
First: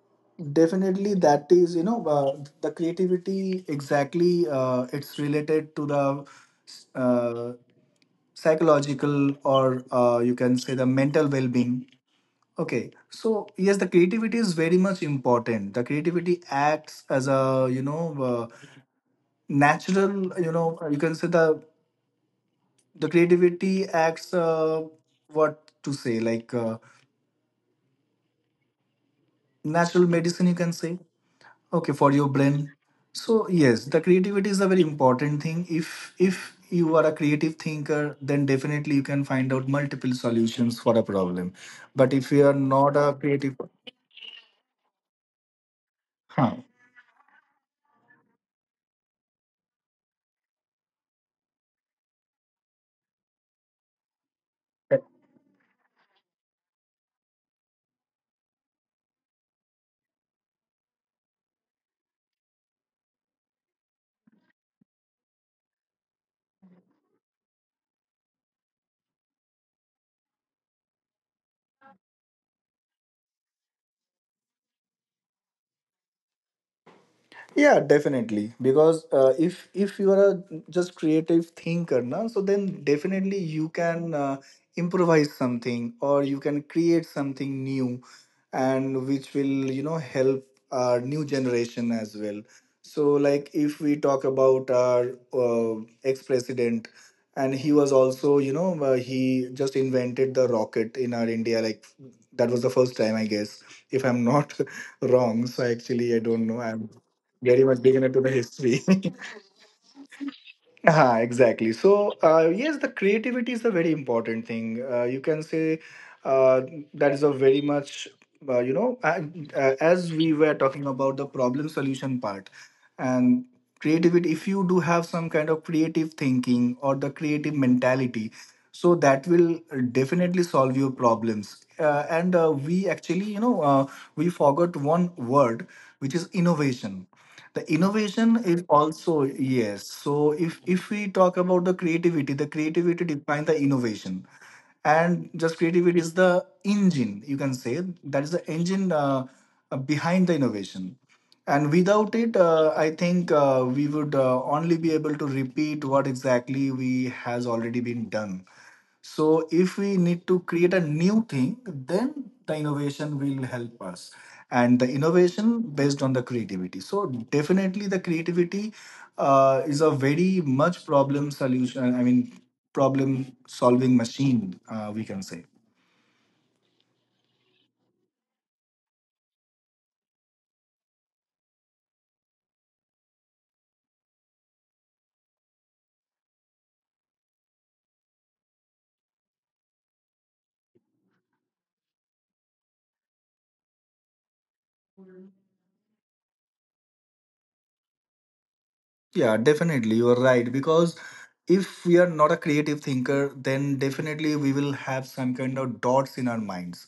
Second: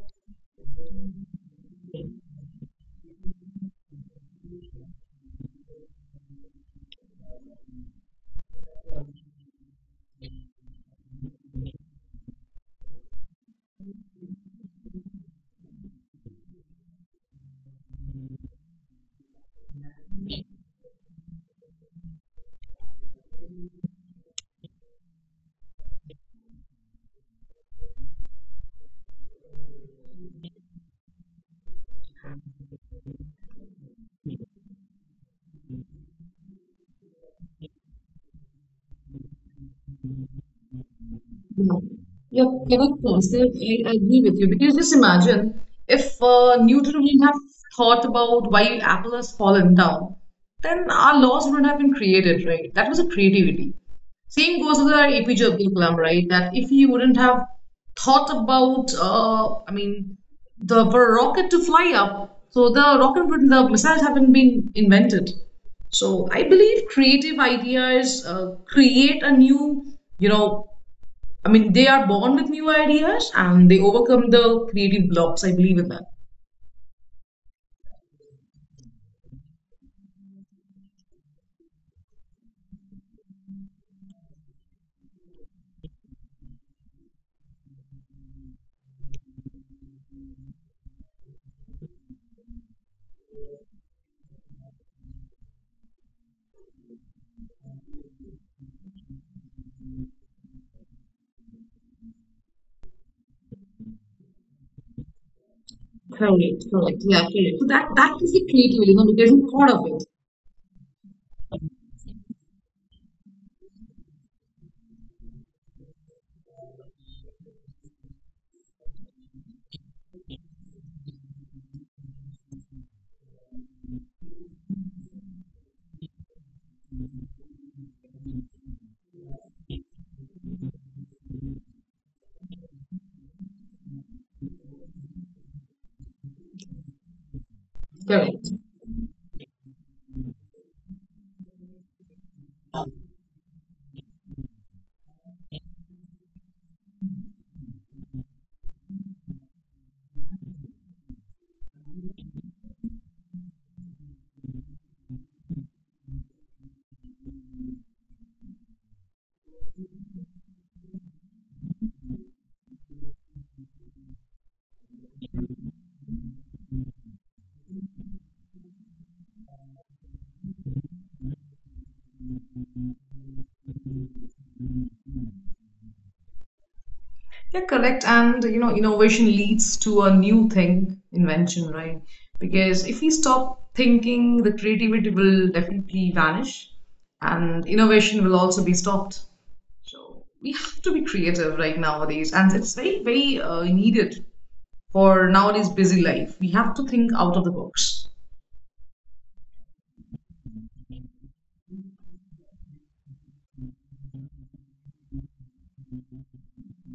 definitely that is, you know uh, the creativity, exactly, uh, it's related to the uh, psychological, or uh, you can say the mental well-being. Okay, so yes, the creativity is very much important. The creativity acts as a, you know uh, natural, you know, you can say the the creativity acts, uh, what to say like uh, natural medicine, you can say. Okay, for your brain. So yes, the creativity is a very important thing. If if you are a creative thinker, then definitely you can find out multiple solutions for a problem, Yeah, but if you are yeah, not correct, a creative. Kaustav. I I agree with you because just imagine if Huh. uh, Newton wouldn't have thought about why Apple has fallen down, then our laws wouldn't have been created, right? That was a creativity. Same goes with our A P J Abdul Kalam, right? That if he wouldn't have thought about, uh, I mean, the for a rocket to fly up, so the rocket would, the missiles haven't been invented. So I believe creative ideas uh, create a new, you know, I mean, they are born with new ideas and they overcome the creative blocks. I believe in that. Yeah, definitely, because uh, if if you are a just creative thinker now, so then definitely you can uh, improvise something, or you can create something new, and which will, you know, help our new generation as well. So like if we talk about our uh, ex-president, and he was also, you know, uh, he just invented the rocket in our india, like that was the first time, I guess. If I'm not [LAUGHS] wrong, so actually I don't know, Correct, I'm correct. Yeah, very correct. much So that digging into that the is the history. creative element [LAUGHS] because you thought of it. Ah, exactly. So, uh, yes, the creativity is a very important thing. Uh, you can say uh, that is a very much, uh, you know, uh, uh, as we were talking about the problem solution part, and creativity, if you do have some kind of creative thinking or the creative mentality, so that will definitely solve your problems. Uh, and uh, we actually, you know, uh, we forgot one word, which is innovation. The innovation Correct. is also, yes, so if if we talk about the creativity, the creativity defines the innovation. And just creativity is the engine, you can say. That is the engine, uh, uh, behind the innovation. And without it, uh, I think uh, we would uh, only be able to repeat what exactly we has already been done. So if we need to create a new thing, then the innovation will help us. And the innovation based on the creativity, so definitely the creativity uh, is a very much problem solution, I mean, problem solving machine, uh, we can say. Yeah, correct. And you know, innovation leads to a new thing, invention, right? Because if we stop thinking, the creativity will definitely vanish and innovation will also be stopped. So we have to be creative right nowadays, and it's very, very uh, needed for nowadays busy life. We have to think out of the box. Yeah, definitely, you are right, because if we are not a creative thinker, then definitely we will have some kind of dots in our minds.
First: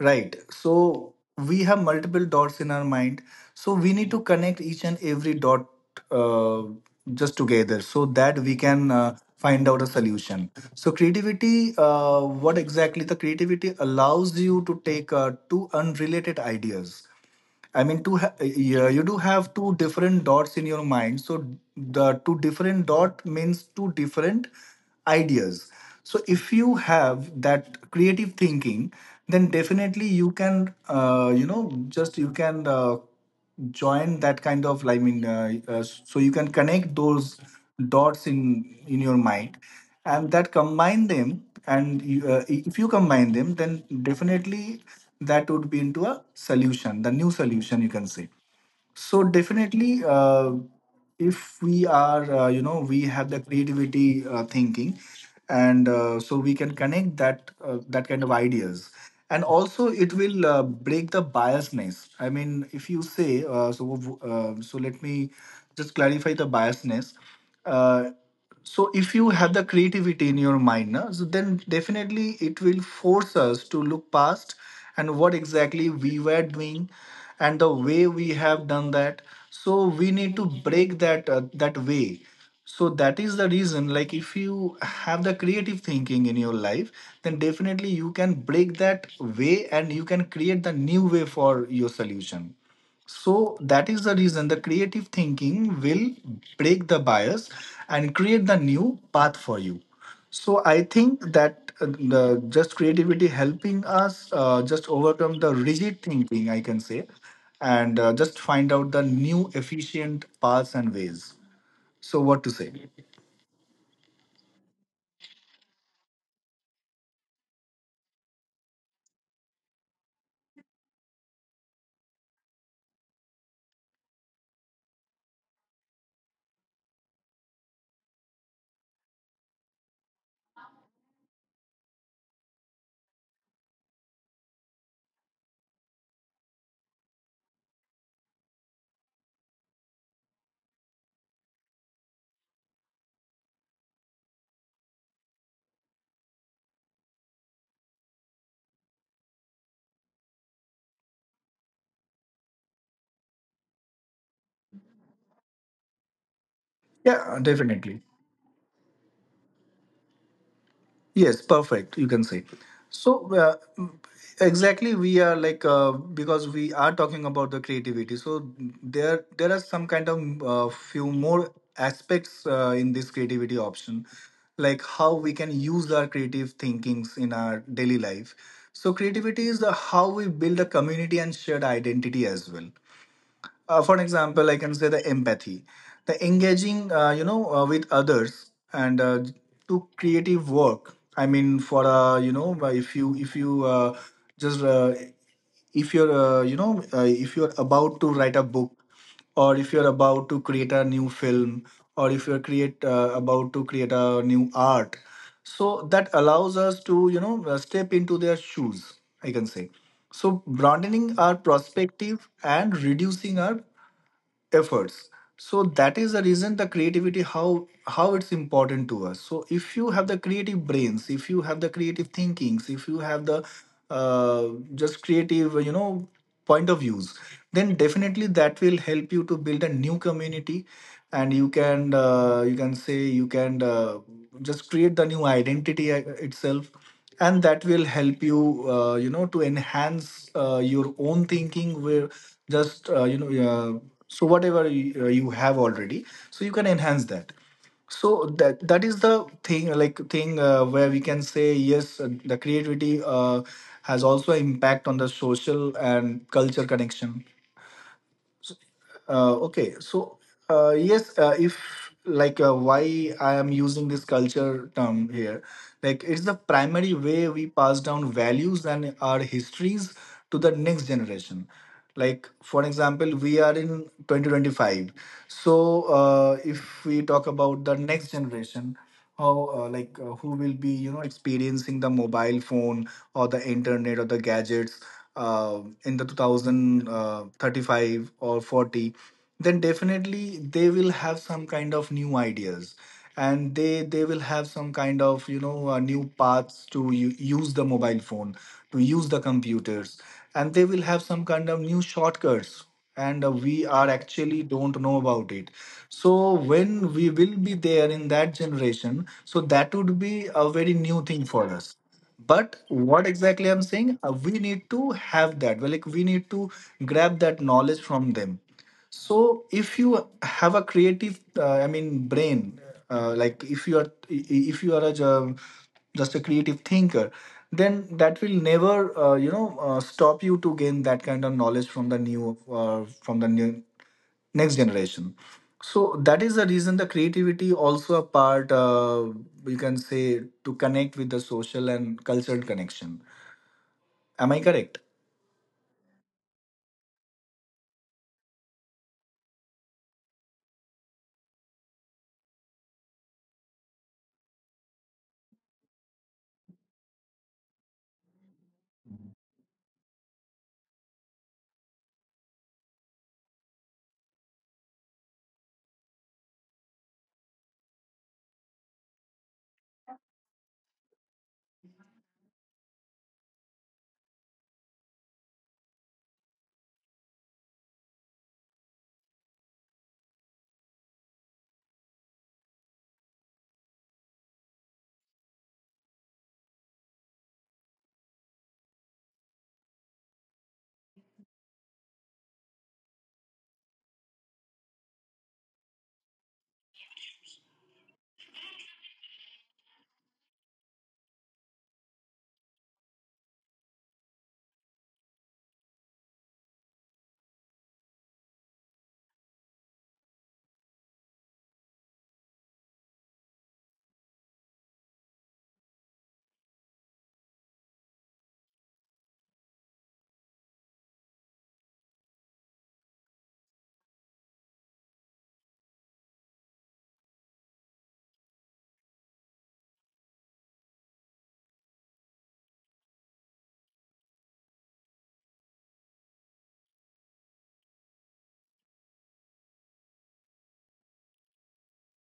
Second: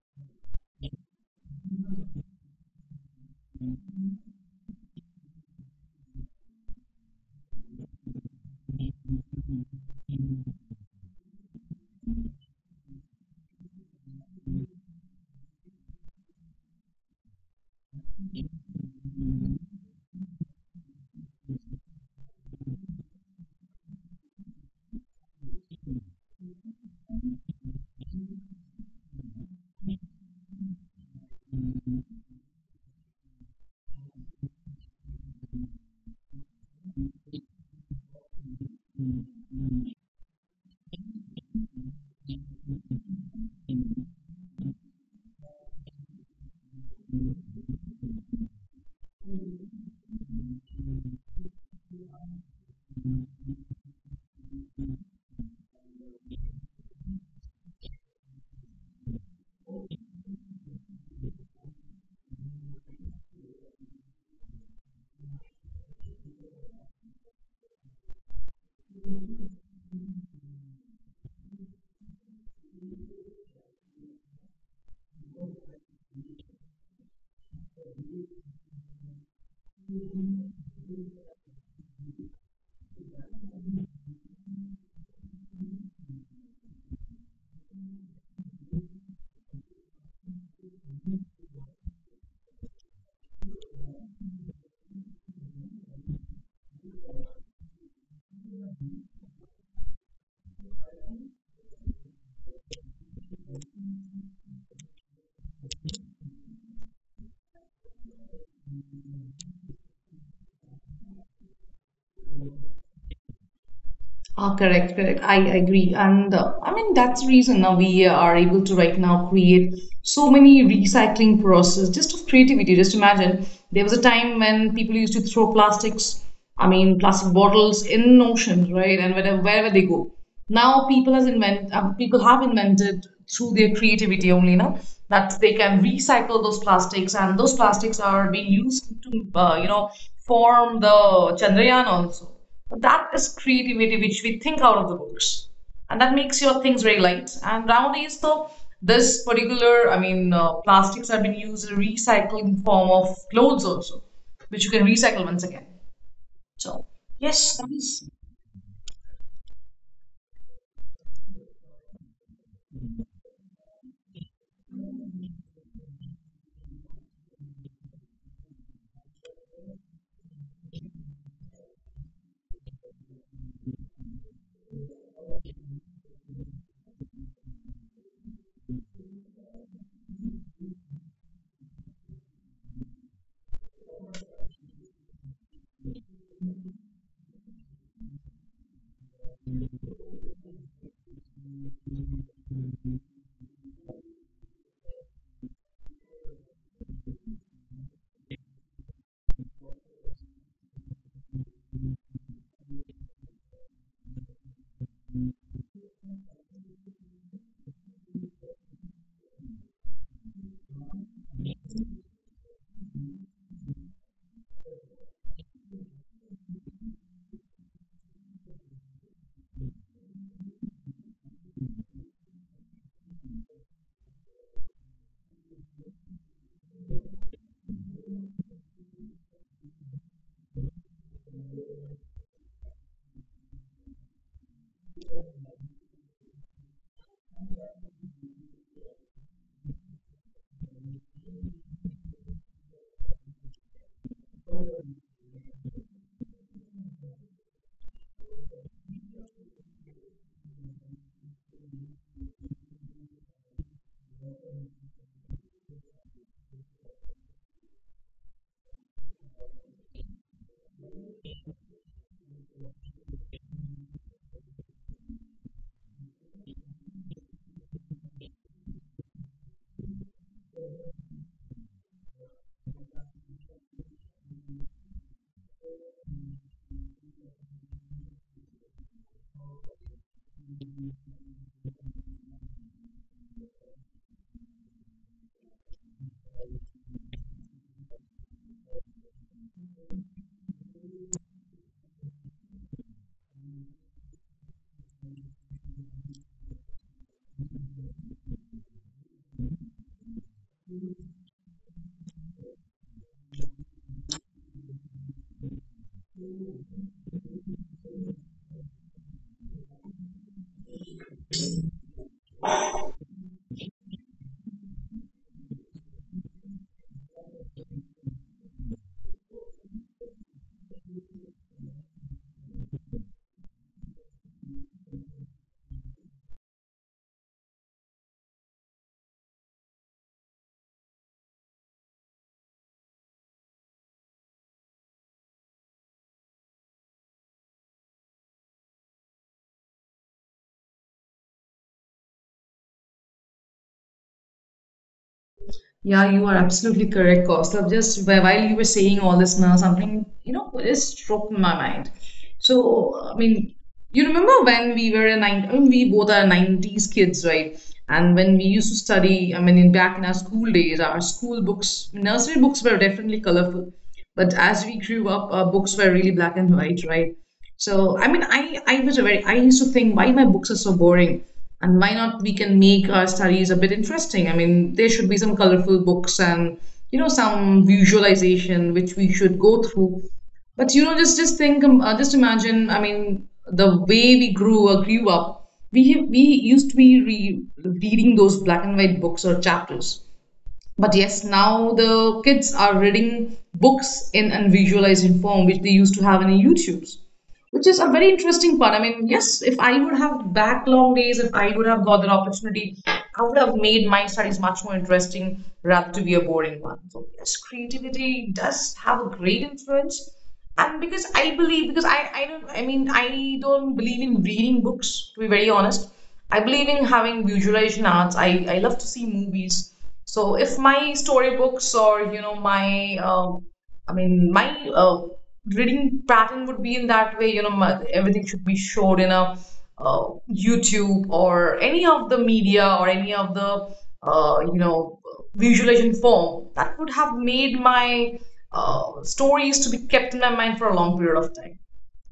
Right. So we have multiple dots in our mind. So we need to connect each and every dot uh, just together, so that we can uh, find out a solution. So creativity, uh, what exactly the creativity allows you to take uh, two unrelated ideas, I mean, to ha- yeah, you do have two different dots in your mind. So the two different dot means two different ideas. So if you have that creative thinking, then definitely you can, uh, you know, just you can. Uh, join that kind of, I mean, uh, uh, so you can connect those dots in in your mind, and that combine them, and you, uh, if you combine them, then definitely that would be into a solution, the new solution, you can say. So definitely, uh, if we are, uh, you know we have the creativity uh, thinking, and uh, so we can connect that uh, that kind of ideas. And also it will uh, break the biasness, I mean, if you say, uh, so uh, so let me just clarify the biasness. Uh, so if you have the creativity in your mind na, so then definitely it will force us to look past, and what exactly we were doing, and the way we have done that. So we need to break that, uh, that way. So that is the reason, like if you have the creative thinking in your life, then definitely you can break that way, and you can create the new way for your solution. So that is the reason the creative thinking will break the bias, and create the new path for you. So I think that uh, the just creativity helping us uh, just overcome the rigid thinking, I can say, and uh, just find out the new efficient paths and ways. So what to say? Ah, correct, correct. I agree. And uh, I mean, that's the reason now we are able to right now create so many recycling process just of creativity. Just imagine there was a time when people used to throw plastics, I mean, plastic bottles in oceans, right? And wherever, wherever they go now people has invent um, people have invented through their creativity only now that they can recycle those plastics and those plastics are being used to uh, you know form the chandrayaan also. But that is creativity which we think out of the box and that makes your things very light and nowadays though this particular i mean uh, plastics have been used in recycling form of clothes also, which you can recycle once again. So Yeah, yes, that is. definitely. Yes, perfect. You can say. So, uh, exactly, we are like, uh, because we are talking about the creativity. So there, there are some kind of uh, few more aspects uh, in this creativity option, like how we can use our creative thinkings in our daily life. So creativity is the, how we build a community and shared identity as well, uh, for an example I can say the empathy, the engaging, uh, you know uh, with others, and uh, to creative work, I mean, for uh, you know by if you if you uh, just uh, if you're uh, you know uh, if you're about to write a book, or if you're about to create a new film, or if you're create uh, about to create a new art, so that allows us to, you know, uh, step into their shoes, I can say. So broadening our perspective and reducing our efforts. So that is the reason the creativity, how how it's important to us. So if you have the creative brains, if you have the creative thinkings, if you have the uh, just creative, you know, point of views, then definitely that will help you to build a new community. And you can, uh, you can say you can uh, just create the new identity uh, itself. And that will help you, uh, you know to enhance uh, your own thinking, where just, uh, you know uh, so whatever you, uh, you have already, so you can enhance that. So that, that is the thing, like thing, uh, where we can say yes, uh, the creativity uh, has also impact on the social and culture connection. Uh, okay, so uh, yes, uh, if, like uh, why I am using this culture term here, like it's the primary way we pass down values and our histories to the next generation. Like for example, we are in twenty twenty-five. So uh, if we talk about the next generation, how, uh, like uh, who will be, you know, experiencing the mobile phone or the internet or the gadgets uh, in the two thousand thirty-five or forty, then definitely they will have some kind of new ideas, and they they will have some kind of, you know uh, new paths to u- use the mobile phone, to use the computers, and they will have some kind of new shortcuts. And uh, we are actually don't know about it. So when we will be there in that generation, so that would be a very new thing for us. But what exactly I'm saying, uh, we need to have that. Well, like we need to grab that knowledge from them. So if you have a creative, uh, I mean, brain, uh, like if you are if you are a ju- just a creative thinker, then that will never uh, you know uh, stop you to gain that kind of knowledge from the new uh, from the new next generation. So that is the reason, the creativity also a part, uh, you can say, to connect with the social and cultural connection. Am I correct? Yeah, you are absolutely correct, Kaustav. Just wh- while you were saying all this now, something, you know, just struck my mind. So, I mean, you remember when we were a nine, I mean, we both are nineties kids, right? And when we used to study, I mean, in back in our school days, our school books, nursery books were definitely colorful. But as we grew up, our books were really black and white, right? So I mean, I I was a very I used to think why my books are so boring, and why not we can make our studies a bit interesting. I mean, there should be some colorful books and you know some visualization which we should go through. But you know, just just think, um, uh, just imagine. I mean, the way we grew or grew up, we we used to be re reading those black and white books or chapters, but yes, now the kids are reading books in unvisualized form, which they used to have in YouTubes, which is a very interesting part. I mean, yes, if I would have back long days, if I would have got that opportunity, I would have made my studies much more interesting rather to be a boring one. So yes, creativity does have a great influence. And because I believe, because I, I don't, I mean, I don't believe in reading books, to be very honest. I believe in having visualization arts. I, I love to see movies. So if my storybooks or you know my um I mean my uh, reading pattern would be in that way, you know, my, everything should be showed in a uh, YouTube or any of the media or any of the uh, you know visualization form that would have made my uh, stories to be kept in my mind for a long period of time.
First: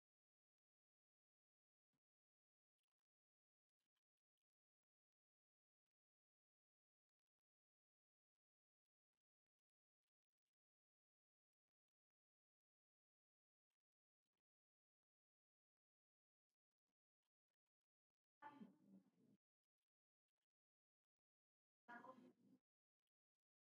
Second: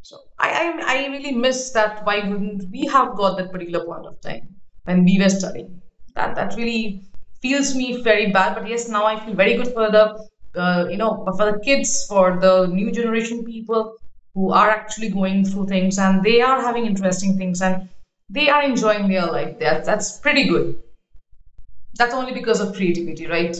So I, I, I really miss that. Why wouldn't we have got that particular point of time when we were studying? That that really feels me very bad. But yes, now I feel very good for the uh, you know for the kids, for the new generation people who are actually going through things and they are having interesting things and they are enjoying their life. That that's pretty good. That's only because of creativity, right?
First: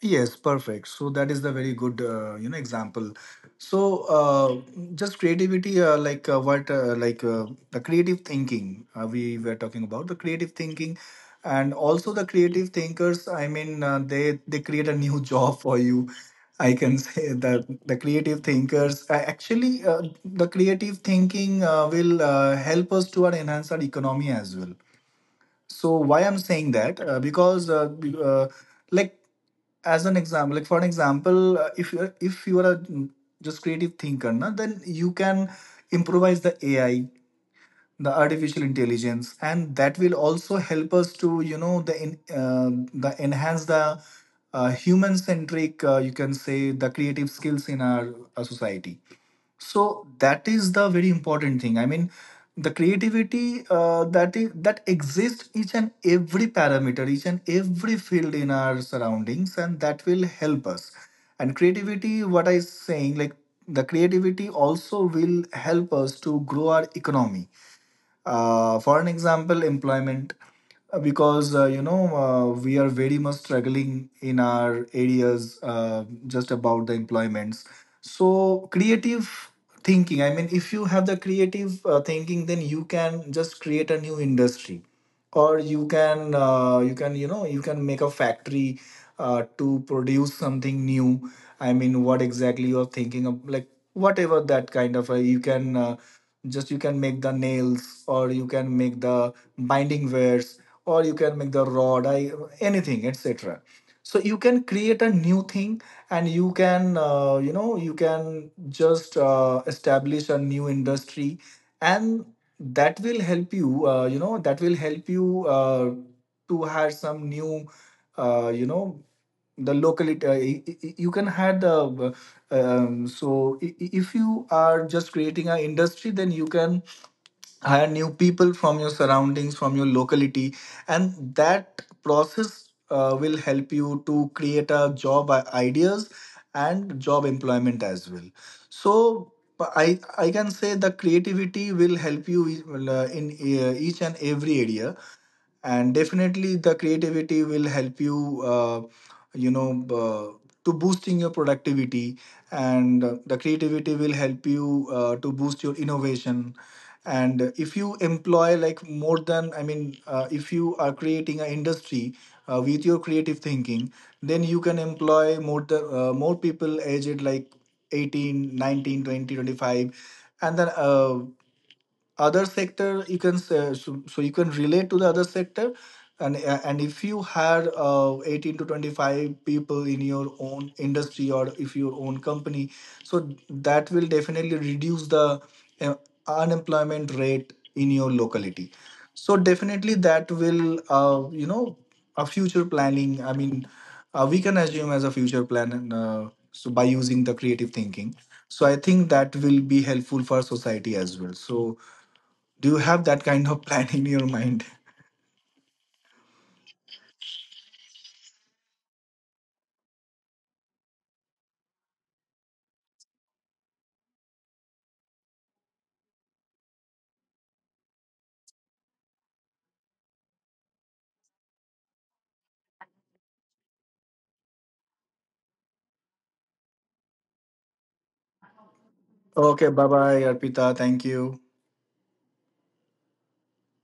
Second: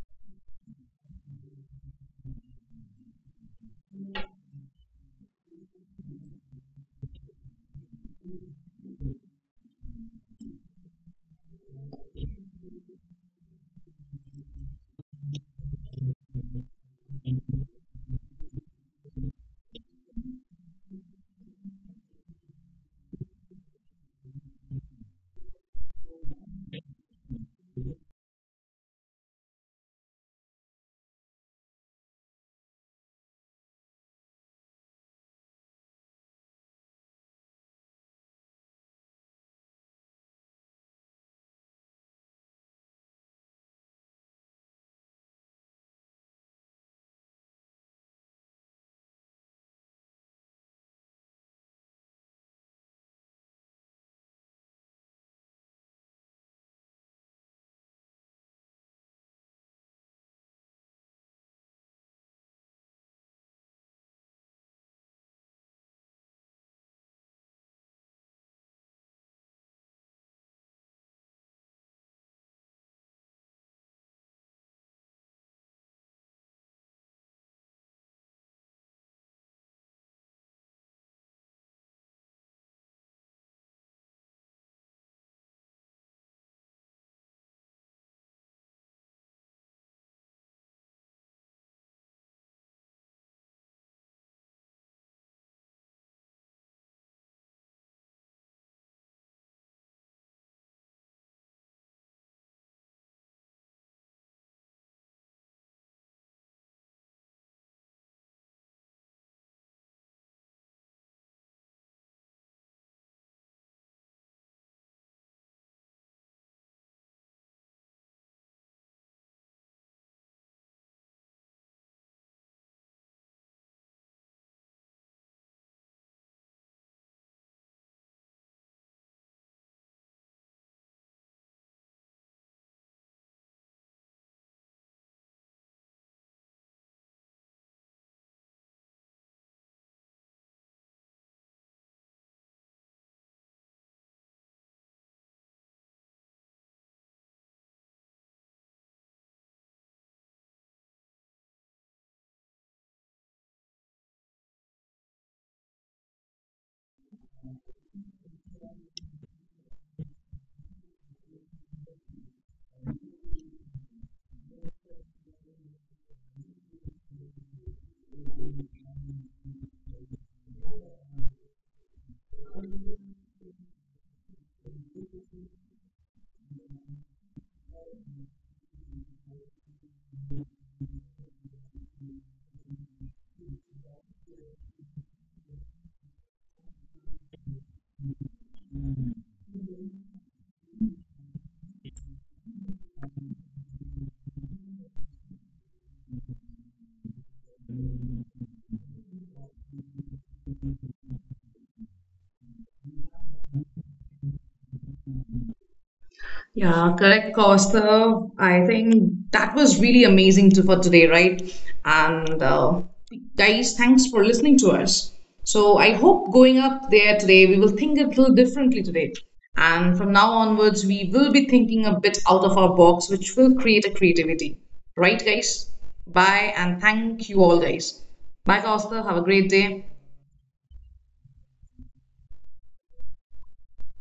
Yes, perfect. So that is the very good, uh, you know, example. So uh, just creativity, uh, like uh, what, uh, like uh, the creative thinking, uh, we were talking about the creative thinking, and also the creative thinkers. I mean, uh, they they create a new [LAUGHS] job for you. I can say that the creative thinkers uh, actually, uh, the creative thinking uh, will uh, help us to our enhance our economy as well. So why I'm saying that, uh, because uh, be- uh, like, as an example, like for an example, uh, if you're if you are a mm, just creative thinker na, then you can improvise the A I, the artificial intelligence, and that will also help us to you know the in, uh, the enhance the, uh, human centric, uh, you can say, the creative skills in our, our society. So that is the very important thing. I mean, the creativity, uh, that is that exists each and every parameter, each and every field in our surroundings, and that will help us. And creativity, what I'm saying, like the creativity also will help us to grow our economy, uh, for an example, employment, uh, because uh, you know uh, we are very much struggling in our areas, uh, just about the employments. So creative thinking. I mean, if you have the creative, uh, thinking, then you can just create a new industry, or you can uh, you can you know you can make a factory uh, to produce something new. I mean, what exactly you are thinking of, like whatever that kind of, uh, you can, uh, just you can make the nails, or you can make the binding wares, or you can make the rod, I, anything, etc. So you can create a new thing, and you can uh, you know you can just uh, establish a new industry, and that will help you uh, you know that will help you uh, to hire some new, uh, you know the local, it- uh, y- y- you can have the, uh, um, so i- i- if you are just creating an industry, then you can hire new people from your surroundings, from your locality. And that process uh, will help you to create a job, i- ideas and job employment as well. So i i can say the creativity will help you, uh, in uh, each and every area. And definitely the creativity will help you uh, you know uh, to boosting your productivity. And uh, the creativity will help you uh, to boost your innovation. And if you employ like more than, I mean, uh, if you are creating an industry, uh, with your creative thinking, then you can employ more the, uh, more people aged like eighteen, nineteen, twenty, twenty-five, and then uh, other sector you can say, so, so you can relate to the other sector. And uh, and if you had, uh, eighteen to twenty-five people in your own industry or if your own company, so that will definitely reduce the, uh, unemployment rate in your locality. So definitely that will, uh, you know a future planning. I mean, uh, we can assume as a future plan, and uh, so by using the creative thinking, so I think that will be helpful for society as well. So do you have that kind of [LAUGHS] plan in your mind? Yeah, correct, Kaustav. I think that was really amazing to, for today, right? And uh, guys, thanks for listening to us. So I hope going up there today, we will think a little differently today. And from now onwards, we will be thinking a bit out of our box, which will create a creativity. Right, guys? Bye, and thank you all, guys. Bye, Kaustav. Have a great day. Okay, bye bye, Arpita. Thank you.